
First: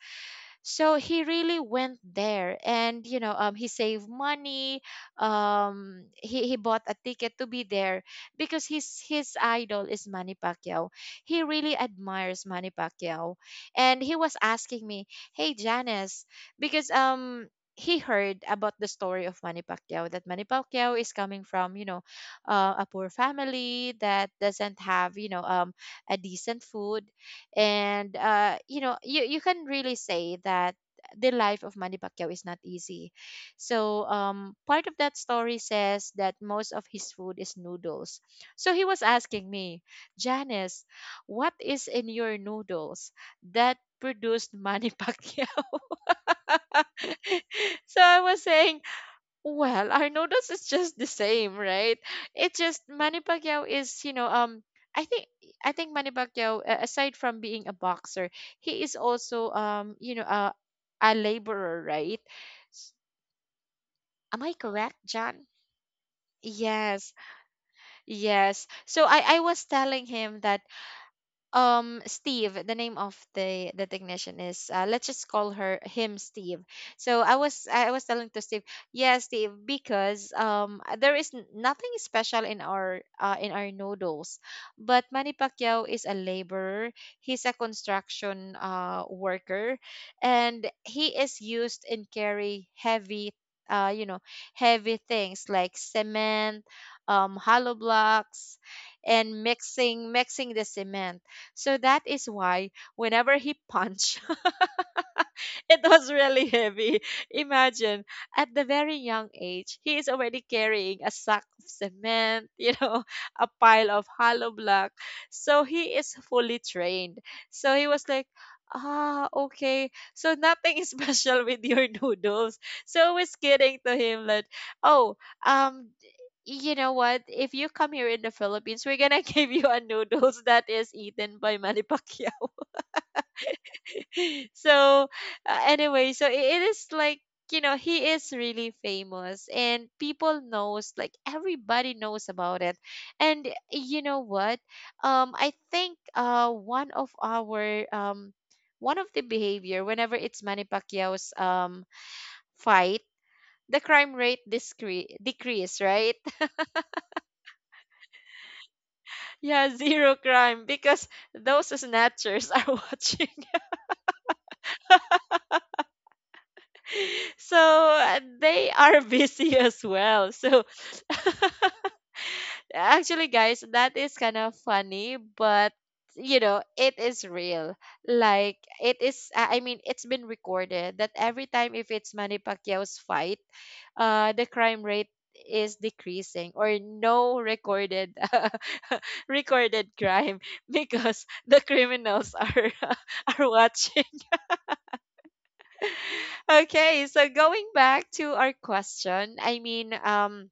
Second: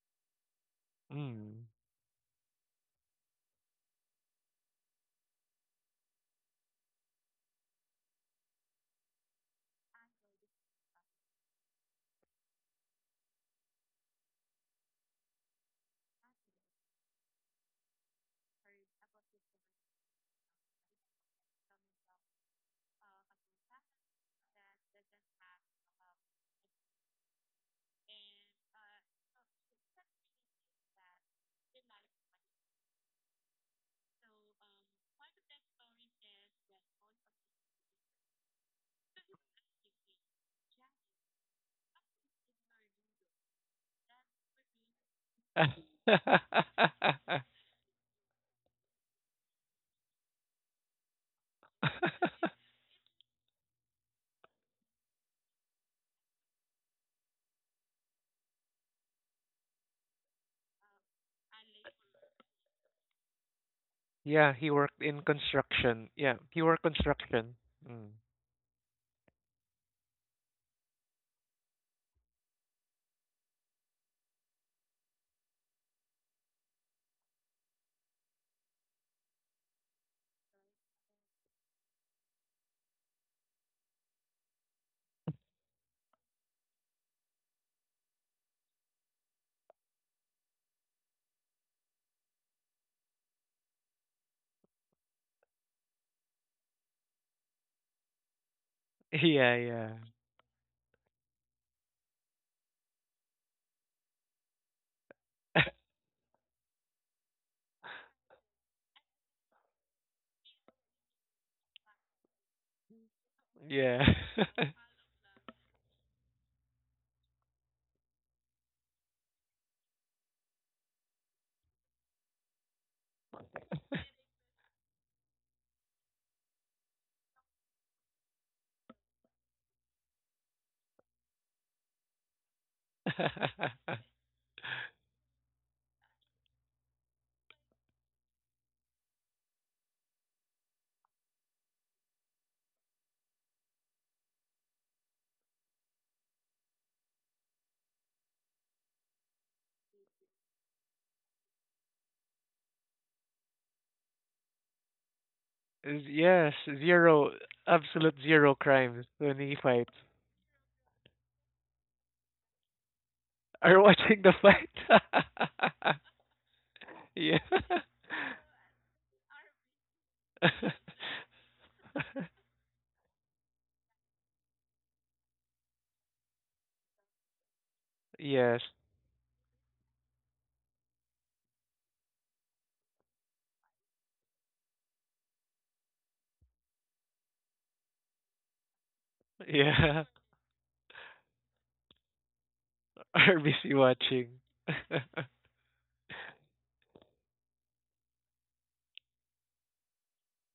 So he really
Mm.
went there and, you know, he saved money, he bought a ticket to be there because his idol is Manny Pacquiao. He really admires Manny Pacquiao. And he was asking me, "Hey Janice, because he heard about the story of Manny Pacquiao that Manny Pacquiao is coming from, you know, a poor family that doesn't have, you know, a decent food. And you know, you can really say that the life of Manny Pacquiao is not easy. So part of that story says that most of his food is noodles. So he was asking me, Janice, what is in your noodles that produced Manny Pacquiao?" So I was saying, well, I Arnoldo's it's just the same, right? It's just Manny Pacquiao is, you know, I think I think Manny Pacquiao, a- aside from being a boxer, he is also, you know, a laborer, right? S- Am
Yeah,
I
he worked
correct,
in
John?
construction. Yeah, he worked
Yes,
construction. Mm.
yes. So I was telling him that, Steve, the name of the technician is, let's just call her him Steve. So I was telling to Steve, yeah, Steve, because there is n- nothing special in our noodles, but Manny Pacquiao is a laborer, he's a construction worker, and he is used in carry heavy, you know, heavy things like cement, hollow blocks,
Yeah,
and
yeah.
mixing the cement. So that is why whenever he punch, it was really heavy. Imagine at the very young age, he is already carrying a sack of cement, you know, a pile
Yeah.
of hollow block. So he is fully trained. So he was like, ah, okay. So nothing is special with your noodles. So I was kidding to him that, oh, um, you know what? If you come here in the Philippines, we're gonna give you a noodles that is eaten by Manny Pacquiao. So anyway, so I- it is like, you know, he is really famous and people knows, like everybody knows about it. And you know what, I think, one of our one of the behavior whenever it's Manny Pacquiao's fight, the crime rate discre- decrease, right?
Yes, zero, absolute zero crimes when he
Yeah,
fights.
zero crime because those snatchers are watching.
Are watching the fight? Yeah.
So they are busy as well. So actually, guys, that is kind of funny, but you know, it is real. Like
Yes.
it is. I mean, it's been recorded that every time if it's Manny Pacquiao's fight, the crime rate is decreasing or no recorded recorded
Yeah.
crime because the criminals are
Are
are
busy
watching.
watching.
Okay, so going back to our question, I mean,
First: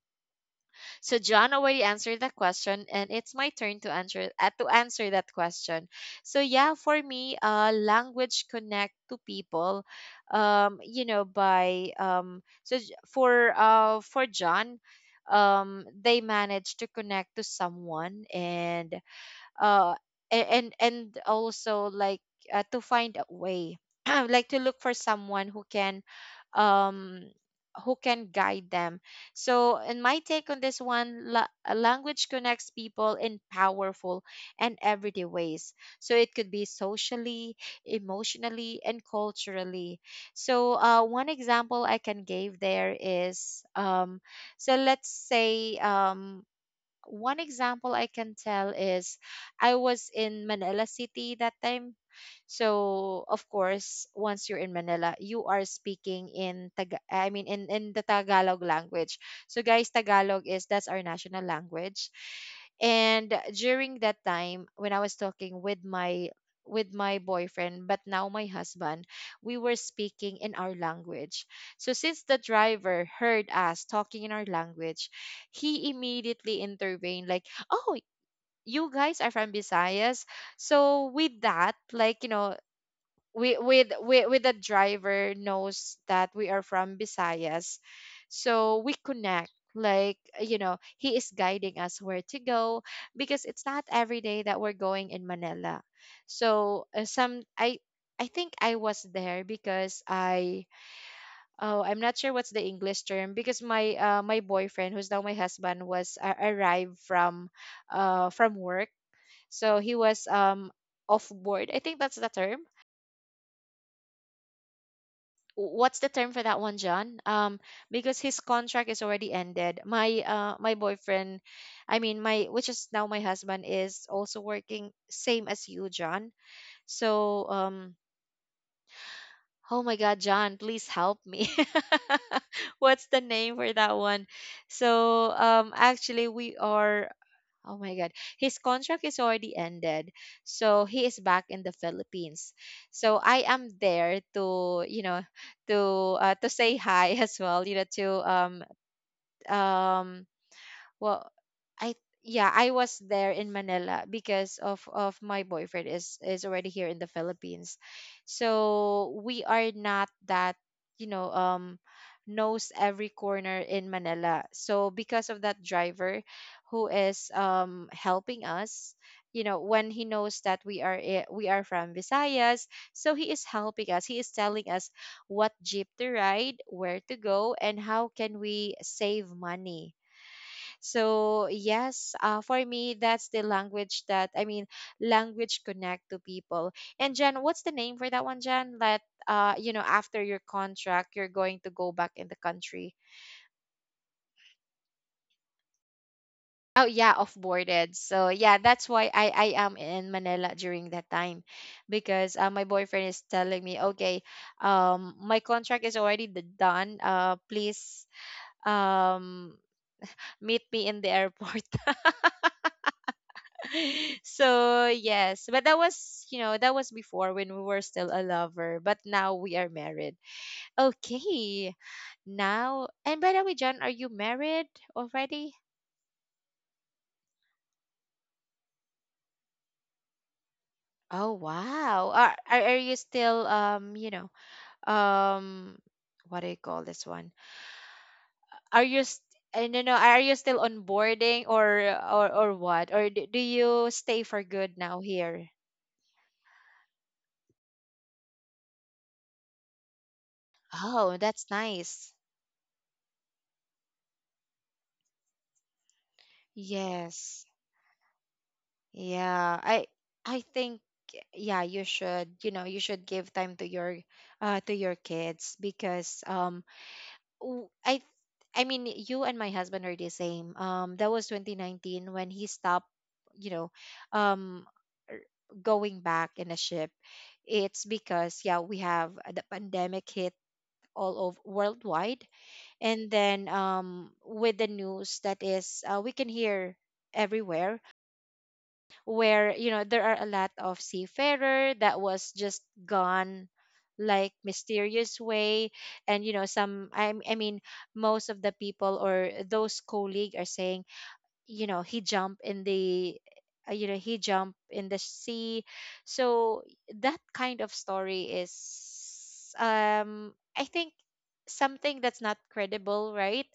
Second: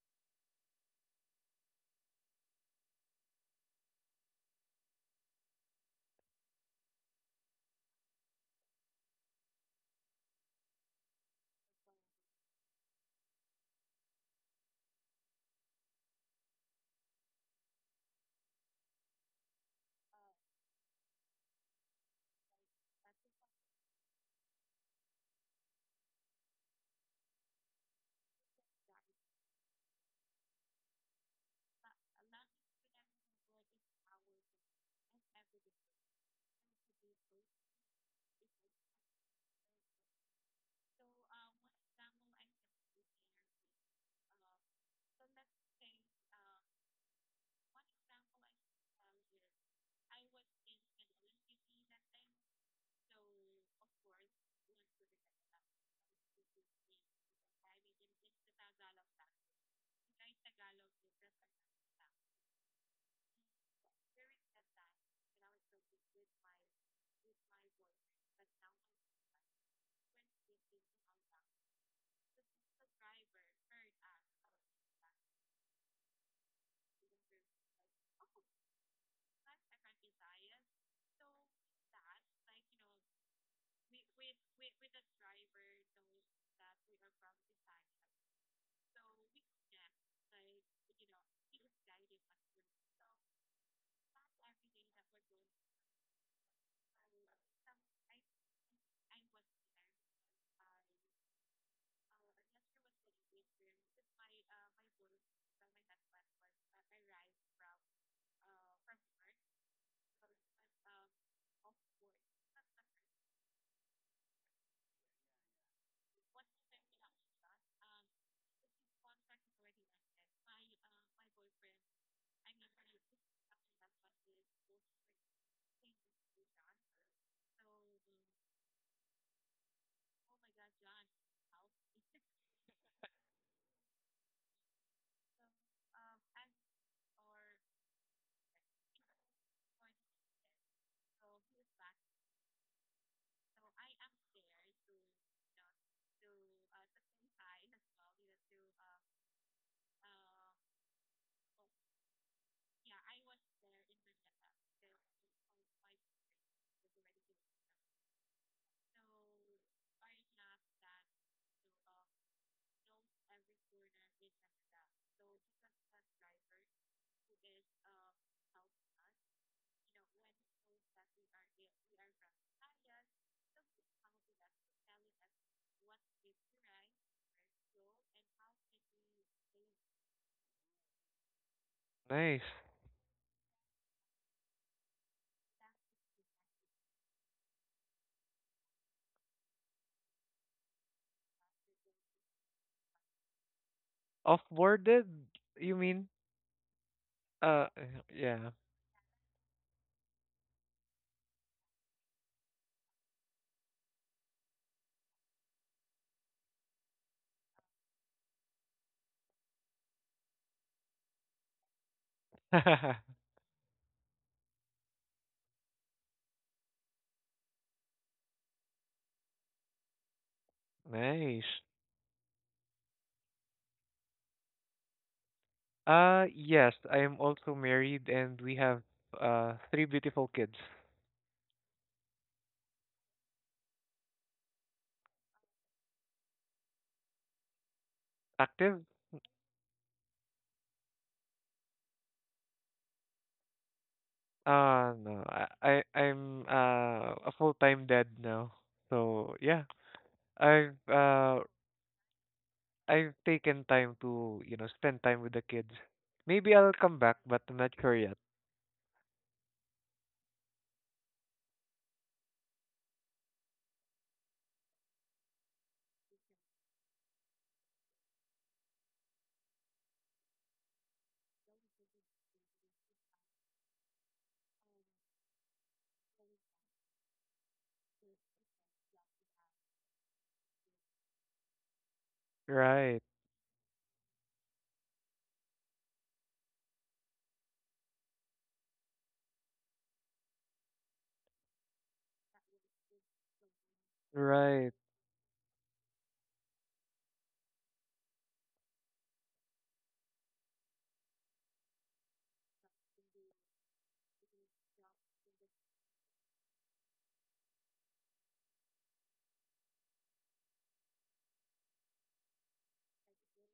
so John already answered that question, and it's my turn to answer that question. So yeah, for me, language connect to people, you know, by so j- for John, they manage to connect to someone, and uh a- and also like, to find a way like to look for someone um who can guide them. So in my take on this one, la- language connects people in powerful and everyday ways. So it could be socially, emotionally and culturally. So one example I can give there is so let's say one example I can tell is I was in Manila City that time. So, of course, once you're in Manila, you are speaking in Taga, I mean in the Tagalog language. So guys, Tagalog is that's our national language. And during that time when I was talking with my boyfriend, but now my husband, we were speaking in our language. So since the driver heard us talking in our language, he immediately intervened like, "Oh, you guys are from Visayas." So with that, like, you know, we with with the driver knows that we are from Visayas. So we connect, like, you know, he is guiding us where to go because it's not every day that we're going in Manila. So some I think I was there because I oh I'm not sure what's the English term because my my boyfriend who's now my husband was arrived from work. So he was off board. I think that's the term. What's the term for that one, John? Because his contract is already ended. My my boyfriend, I mean my, which is now my husband, is also working same as you, John. So oh my God, John, please help me. What's the name for that one? So actually we are Oh my God. His contract is already ended. So he is back in the Philippines. So I am there to, you know, to to say hi as well, you know, to um well I yeah I was there in Manila because of my boyfriend is already here in the Philippines. So we are not that, you know, knows every corner in Manila. So because of that driver who is helping us, you know, when he knows that we are I- we are from Visayas. So he is helping us, he is telling us what jeep to ride, where to go and how can we save money. So yes,
Nice.
for me, that's the language that I mean, language connect to people. And Jen, what's the name for that one, Jen? That you know, after your contract, you're going to go back in the country.
Off-boarded, you mean?
Oh yeah, off
Uh,
boarded. So
yeah.
yeah, that's why I am in Manila during that time, because my boyfriend is telling me, okay, my contract is already d- done. Please, um, meet me in the airport. So yes, but that was, you know, that was before when we were still a lover, but now we are married.
Nice.
Okay, now, and by the way, John, are you married already?
Yes, I am also married, and we have three beautiful kids.
Oh wow, are you still you know um what do you call this one, are
Active?
you st- I don't know. Are you still onboarding or what? Or do, do you stay for good
Uh
now
no.
here?
I'm a full-time dad now. So yeah, I've
Oh,
uh
that's nice.
I've taken time to, spend time with the kids. Maybe I'll come back, but
Yes.
I'm not sure yet.
Yeah, I think yeah, you should, you know, you should give time to your kids because w- I mean you and my husband are the same. That was 2019 when he stopped, you know, um er, going back in a ship. It's because yeah, we have the pandemic hit all over worldwide.
Right.
And then with the news that is we can hear everywhere, where you know there are a lot of seafarer that was just gone like
Right.
mysterious way. And you know some I mean, most of the people or those colleague are saying, you know, he jumped in the you know, he jumped in the sea. So that kind of story is I think something that's not credible, right?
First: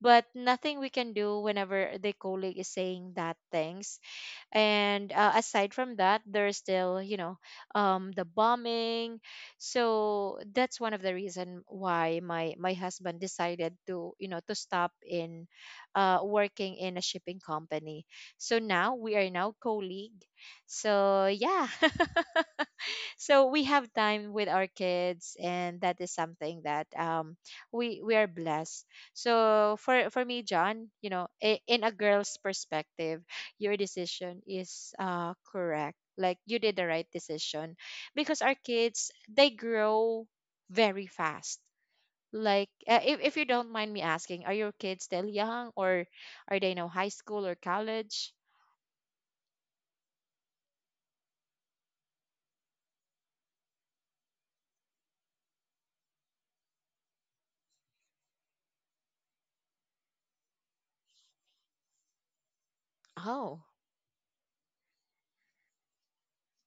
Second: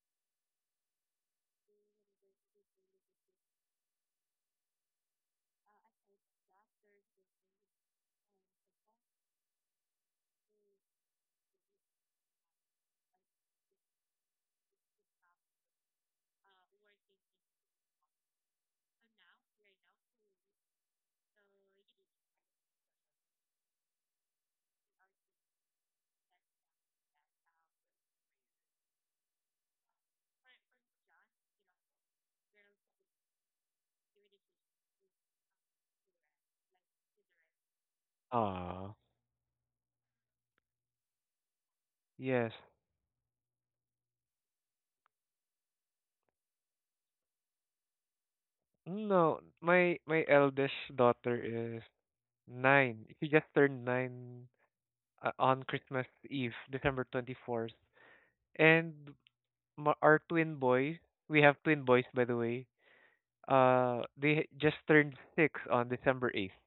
But nothing we can do whenever the colleague is saying that things. And aside from that, there's still, you know, the bombing. So that's one of the reason why my husband decided to, you know, to stop in working in a shipping company. So now we are now colleague. So yeah. So we have time with our kids, and that is something that we are blessed. So for me John, you know, in a girl's perspective, your decision is correct, like you did the right decision, because our
Ah.
kids, they grow very fast.
Yes.
Like if you don't mind me asking, are your kids still young, or are they now high school or college?
No, my eldest daughter is nine. She just turned nine, on Christmas Eve, December 24th. And our twin boys, we have twin boys, by the way.
Oh.
They just turned six on December 8th,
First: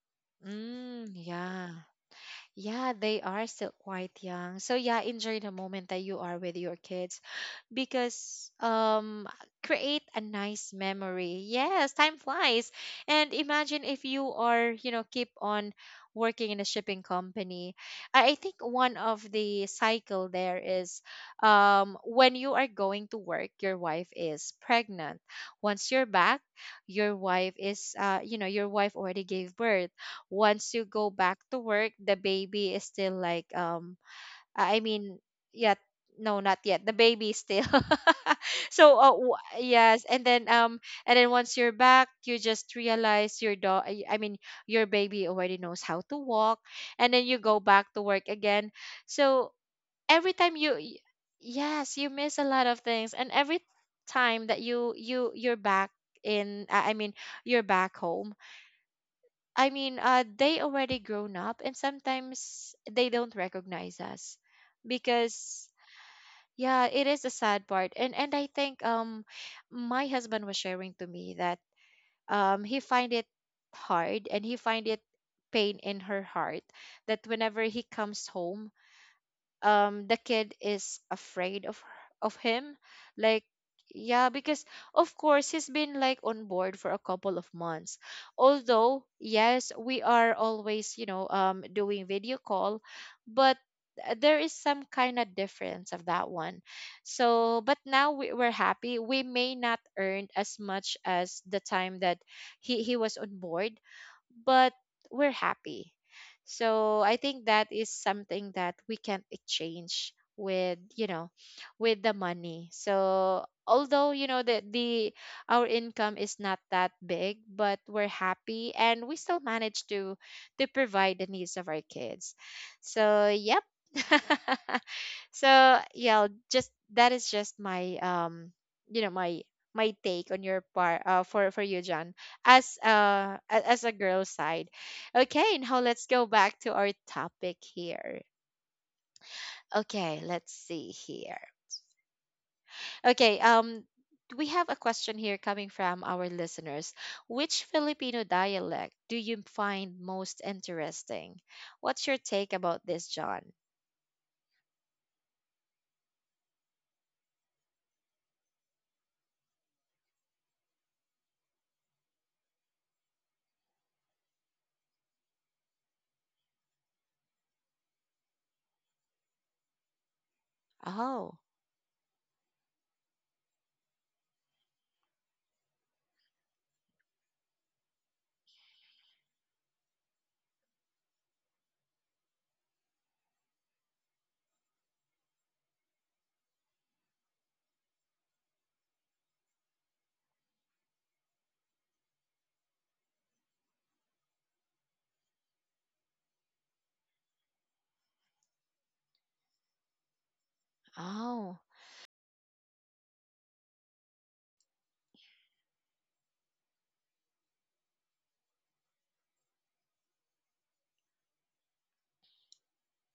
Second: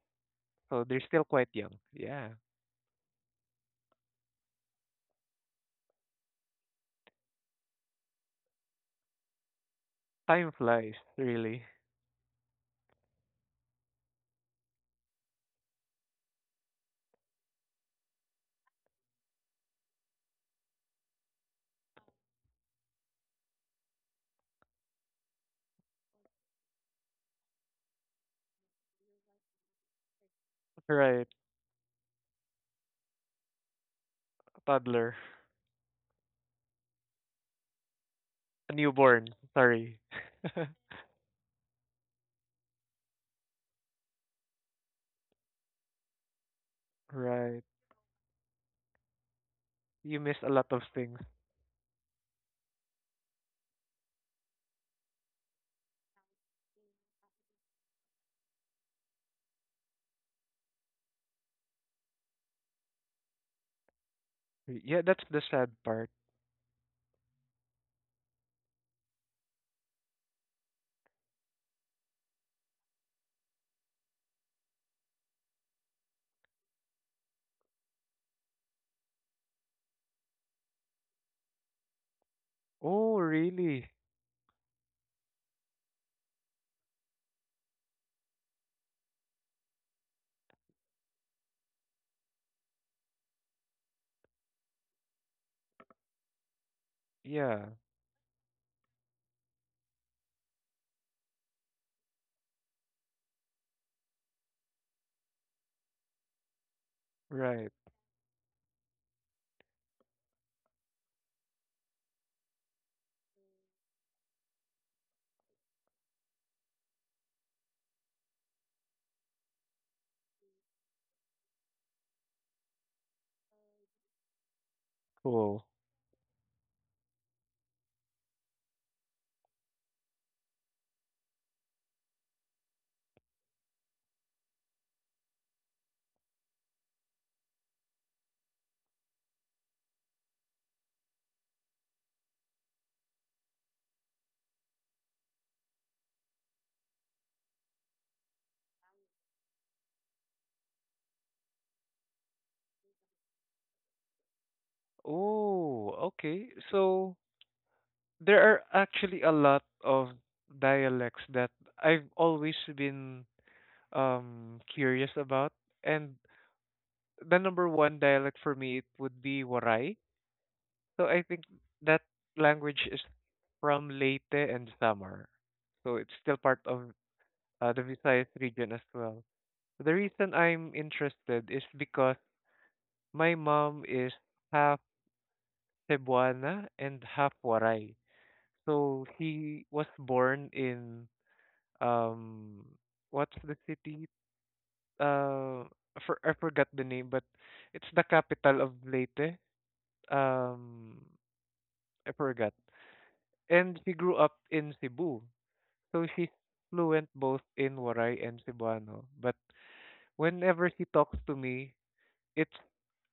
so they're
Mm,
still quite
yeah.
young. Yeah,
Yeah, they are still quite young. So yeah, enjoy the moment that you are with your kids, because create a
time
nice
flies,
memory.
really.
Yes, time flies. And imagine if you are, you know, keep on working in a shipping company. I think one of the cycle there is when you are going to work, your wife is pregnant. Once you're back, your wife is you know, your wife already gave birth. Once you go
Right,
back to work, the baby is still like I
toddler,
mean, yet. No, not yet. The baby still.
a
So
newborn. Sorry.
yes, and then once you're back, you just realize your dog. I mean, your baby already knows how to walk, and then you go
Right,
back to work again. So
you
every
miss a
time
lot of things.
yes, you miss a lot of things, and every time that you're back in I mean, you're back home. I mean, they already grown up, and sometimes they don't recognize us
Yeah, that's the
because
sad part.
yeah, it is a sad part. And I think my husband was sharing to me that he find it hard, and he find it pain in her heart that whenever he comes home, the kid is afraid of him,
Oh,
like
really?
yeah, because of course he's been like on board for a couple of months. Although yes, we are always, you know, doing video call, but there is some kind of difference of that one. So
Yeah.
but now we're happy. We may not earn as much as the time that he was on board, but we're happy. So I think that
Right.
is something that we can't exchange with, you know, with the money. So although you know that the our income is not that big, but we're happy, and we still manage to provide the needs of our kids. So yep.
Cool.
So yeah, just that is just my you know my my take on your part for you John, as as a girl side. Okay, now let's go back to our topic here. Okay, let's see here. Okay, we have a question here coming from our listeners. Which Filipino dialect do you find most interesting? What's your take about this, John?
Oh, okay. So there are actually a lot of dialects that I've always been, curious about, and the number one dialect for me, it would be Waray. So I
Oh.
think that language is from Leyte and Samar. So it's still part of, the Visayas region as well. The reason I'm interested is because my mom is half Cebuana and half Waray. So she was born in, um what's the city? Uh, I forgot the name, but it's the capital of Leyte. Um,
Oh.
I forgot. And she grew up in Cebu. So she's fluent both in Waray and Cebuano. But whenever she talks to me, it's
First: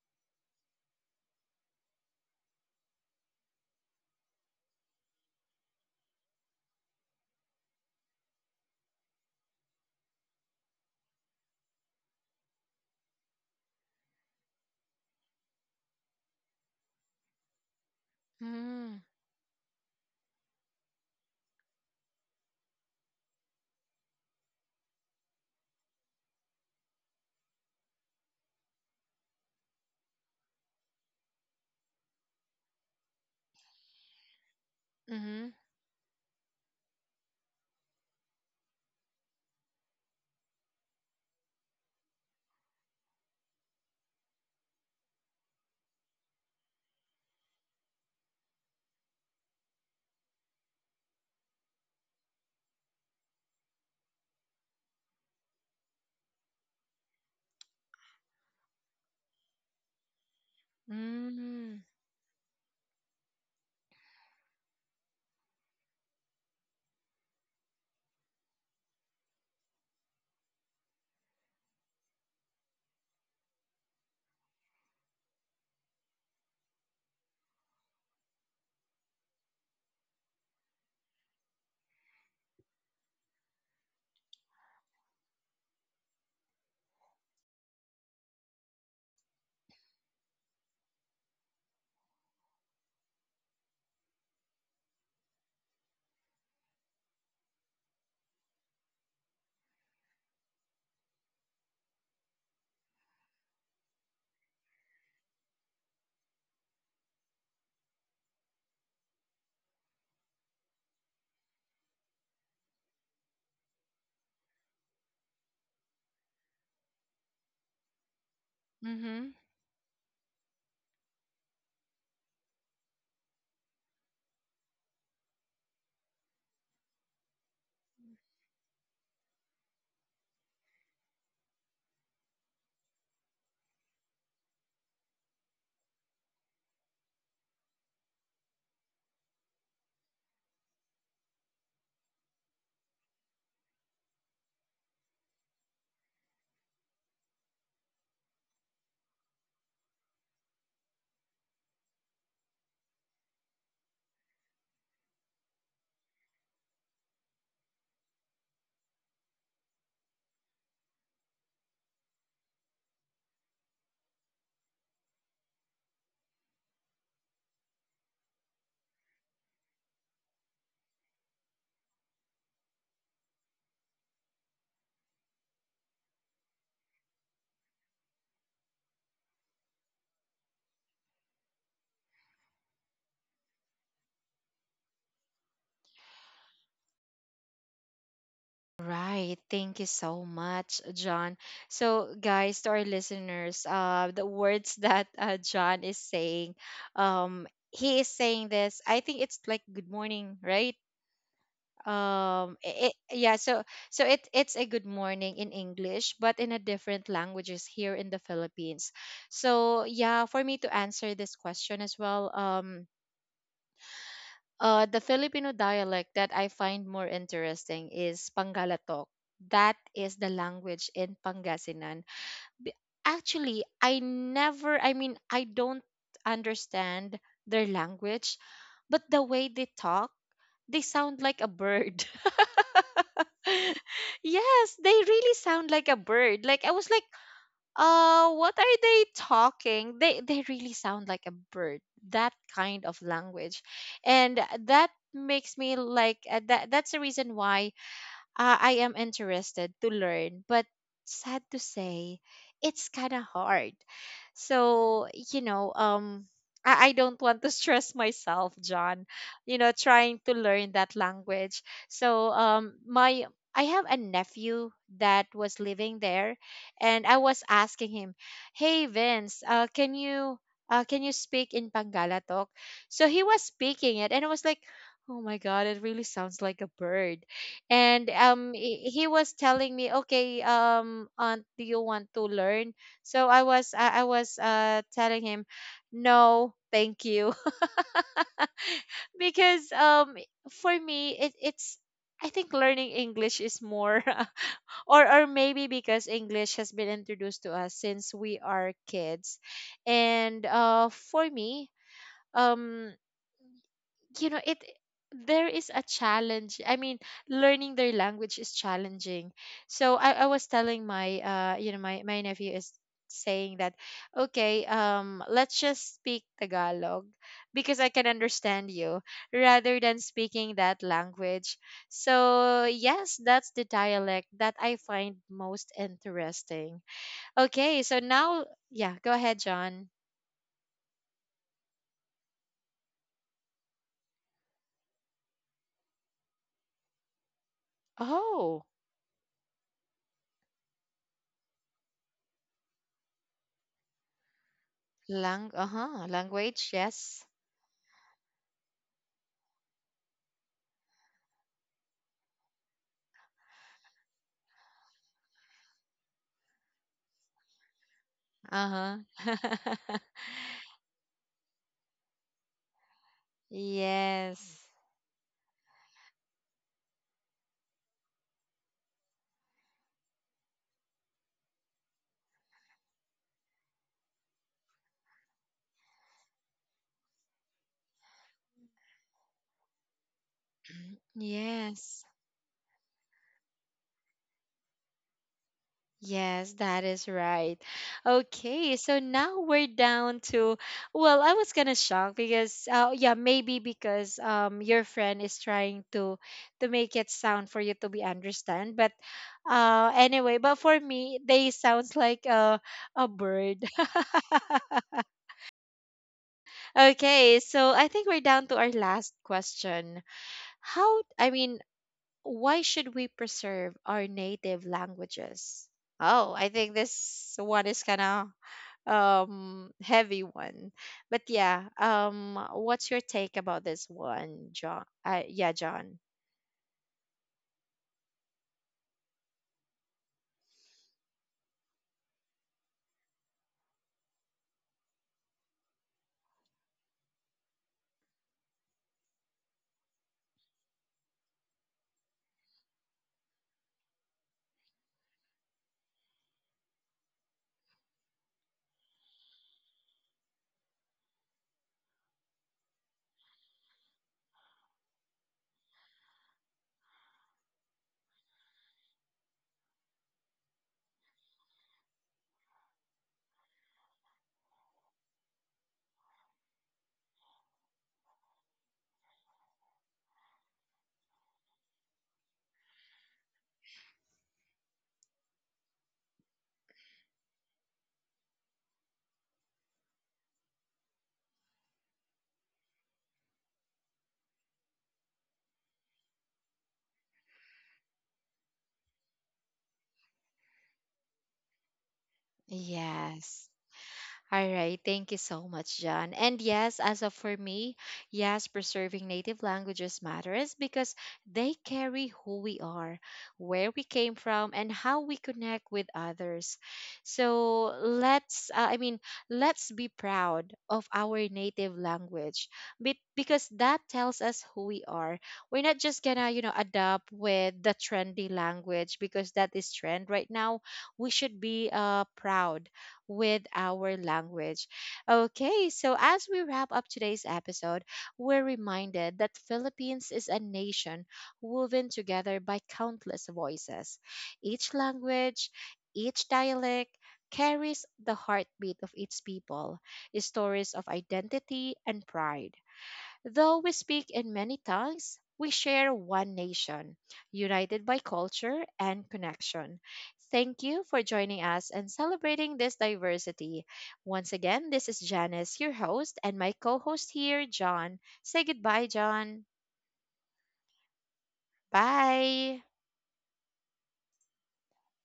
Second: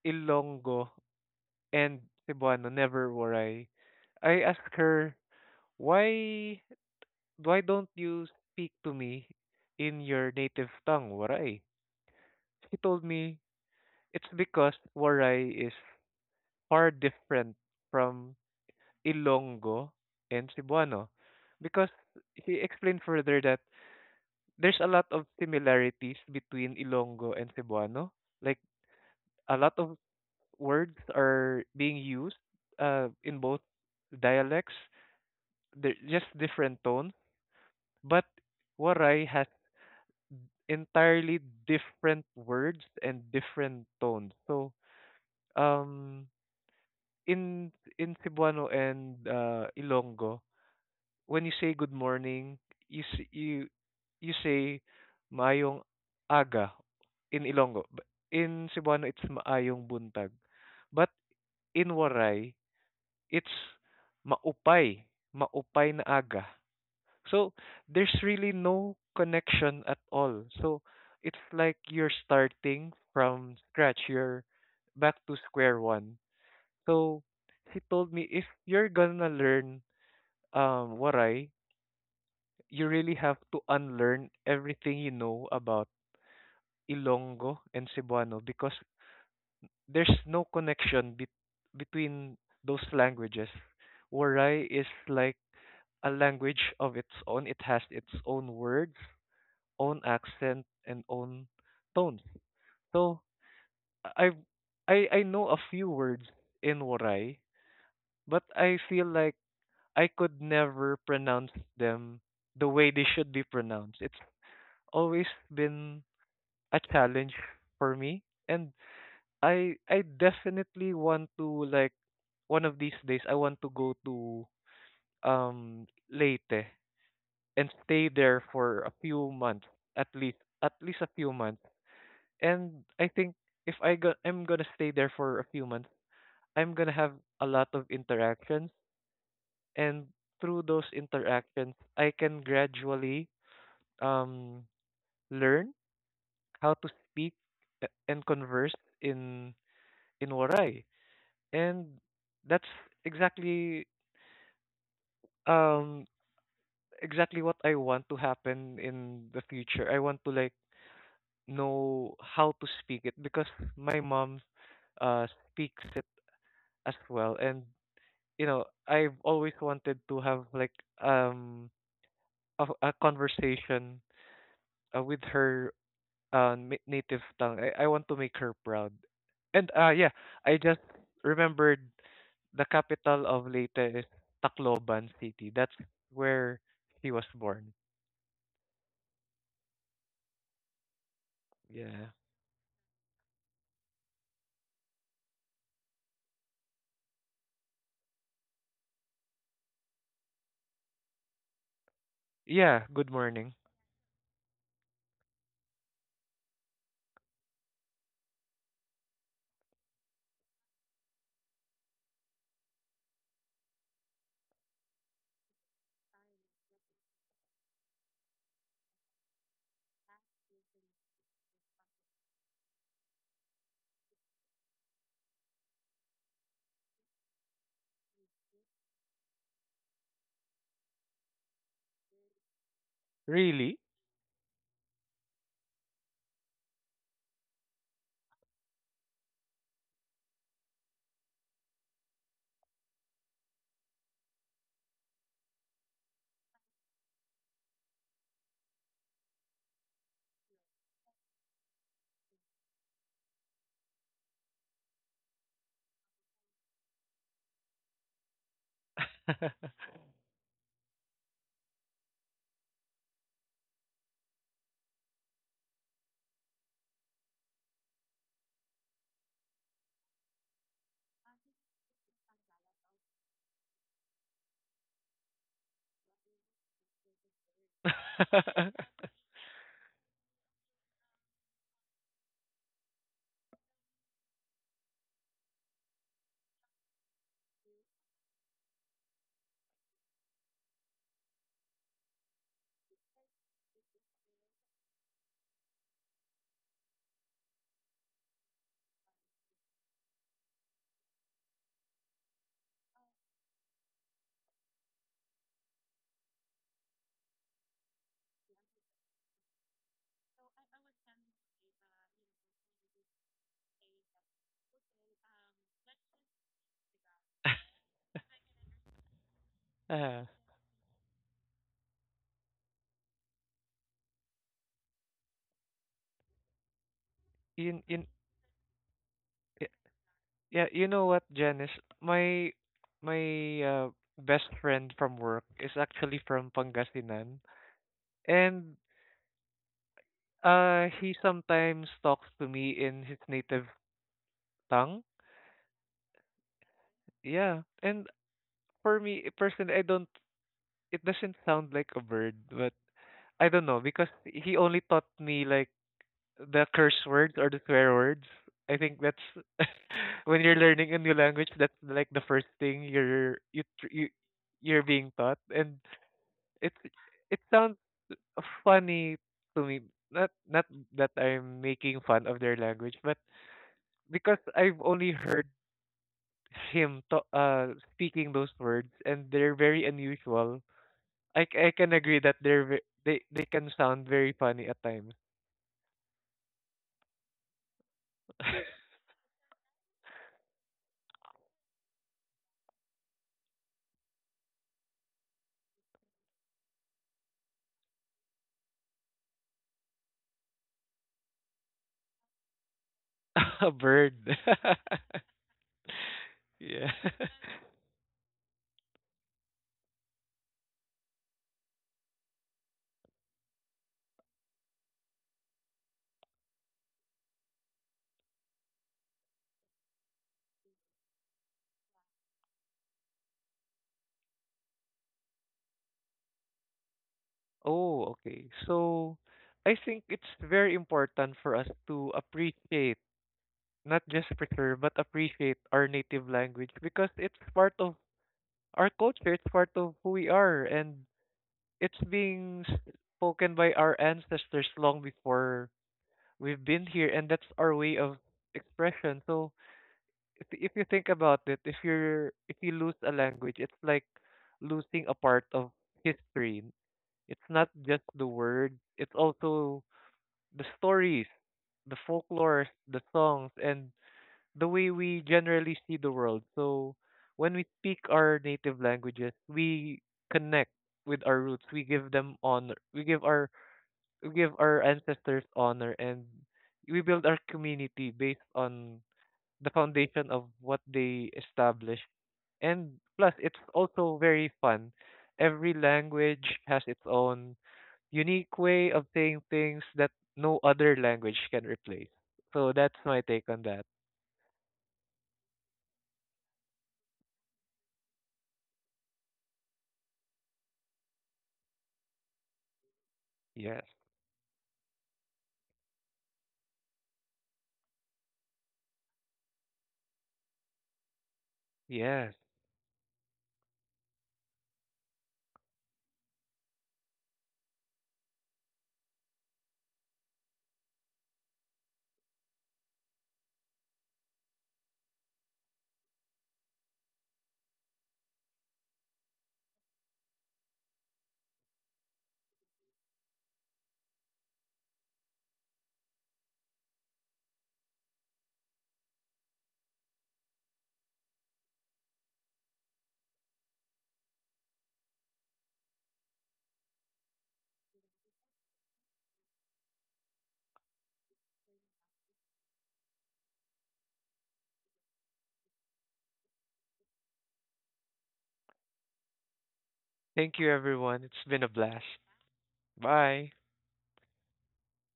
Ilonggo and Cebuano, never Waray. I ask her, why why don't you speak to me in your native tongue, Waray? She told me it's because Waray is far different from
Mm.
Ilonggo and Cebuano. Because she explained further that there's a lot of similarities between Ilonggo and Cebuano. Like, a lot of words are being used, in both dialects.
Mhm.
They're just different tones. But Waray has entirely different words and different tones. So, um in, Cebuano and, Ilonggo, when you say good morning, you s- you say maayong aga in Ilonggo. In Cebuano, it's maayong buntag. But
Mm.
in Waray, it's maupay, maupay na aga. So there's really no connection at all. So it's like you're starting from scratch. You're back to square one. So he told me, if you're gonna learn, Waray, you really have to unlearn everything you know about Ilonggo and Cebuano because there's no connection between those languages. Waray is like a language of its own. It has its own words, own accent, and own tones. So I I know a few words in Waray, but I feel like I could never pronounce them the way they should be pronounced. It's always been a challenge for me. And
Mhm.
I definitely want to, like, one of these days, I want to go to, Leyte and stay there for a few months, at least a few months. And I think if I go, I'm gonna stay there for a few months. I'm gonna have a lot of interactions, and through those interactions I can gradually, um learn how to speak, and converse in, Waray. And that's exactly, um exactly what I want to happen in the future. I want to, like, know how to speak it because my mom speaks it as well. And I've always wanted to have, like, um a conversation, with her, native tongue. I want to make her proud. And, yeah, I just remembered the capital of Leyte is Tacloban City. That's where he was born.
Right. Thank you so much, John.
Yeah.
So, guys, to our listeners, the words that John is saying, he is saying this. I think it's like good morning, right?
Yeah,
It,
good
yeah.
morning.
So, so it it's a good morning in English, but in a different languages here in the Philippines. So, yeah, for me to answer this question as well, uh, the Filipino dialect that I find more interesting is Pangalatok. That is the language in Pangasinan. B- Actually, I never, I mean, I don't understand their language, but the way they talk, they sound like a bird.
Really?
Yes, they really sound like a bird. Like I was like, what are they talking? They really sound like a bird. That kind of language, and that makes me like that. That's the reason why I am interested to learn, but sad to say, it's kind of hard. So, you know, I don't want to stress myself, John, you know, trying to learn that language. So, my I have a nephew that was living there, and I was asking him, "Hey Vince, can you speak in Pangalatok?" So he was speaking it, and I was like, "Oh my God, it really sounds like a bird." And he was telling me, okay, aunt, do you want to learn? So I was telling him no, thank you. Because for me it's I think learning English is more. Or maybe because English has been introduced to us since we are kids. And for me, um you know, it there is a challenge. I mean, learning their language is challenging. So I was telling my you know, my nephew is saying that, okay, let's just speak Tagalog, because I can understand you rather than
Ah,
speaking that language. So yes, that's the dialect that I find most interesting. Okay,
in
so
in
now yeah, go ahead
y-
John.
yeah, you know what, Janice? My my best friend from work is actually from Pangasinan,
Oh,
and, he sometimes talks to me in his native tongue.
language, yes.
Yeah, and for me personally, I don't it doesn't sound like a bird, but I don't know, because he only taught me, like, the curse words or the swear words. I
Uh-huh.
think that's when you're learning a new language, that's, like, the first thing you're you tr- you
Yes.
you're being taught, and it it sounds funny to me. Not that I'm making fun of their language, but because I've only heard him to, speaking those words, and they're very unusual. I can
Yes.
agree that they're, they can sound very funny at times.
Yes, that is right. Okay, so now we're down to, well, I was kind of shocked because yeah, maybe because your friend is trying to make it sound for you to be understand, but anyway, but for me they sounds like a bird.
A bird. Yeah.
Okay, so I think we're down to our last question. How, I mean, why should we preserve our native languages? Oh, I think this one is kind of heavy one, but yeah, what's your take about this one John? Yeah John?
Oh, okay. So I think it's very important for us to appreciate, not just preserve, but appreciate our native language, because it's part of our culture, it's part of who we are, and it's being, spoken by our ancestors long before we've been here, and that's our way of expression. So if you think about it, if you lose a language, it's like losing a part of history. It's not just the words; it's also the stories, the folklore, the songs, and the way we generally see the world. So when we speak our native languages, we connect with our roots. We give them honor. We give our ancestors honor, and we build our community based on the foundation of what they establish. And plus, it's also very fun. Every language has its own unique way of saying things that no other language can replace. So that's my take
Yes.
on that.
All right, thank you so much, John. And yes, as of for me, yes, preserving native languages matters because they carry who we are, where we
Yes.
came from, and how we connect with others. So let's, I mean, let's be proud of our native
Yes.
language, because that tells us who we are. We're not just gonna, you know, adopt with the trendy language because that is trend right now. We should be proud with our language. Okay, so as we wrap up today's episode, we're reminded that Philippines is a nation woven together by countless voices. Each language, each dialect, carries the heartbeat of its people, stories of identity and pride. Though we speak in many tongues, we share one nation, united by culture and connection. Thank you for joining us and celebrating this diversity. Once again, this is Janice, your host, and my co host here, John. Say goodbye, John.
Thank you, everyone. It's been a blast.
Bye.
Bye.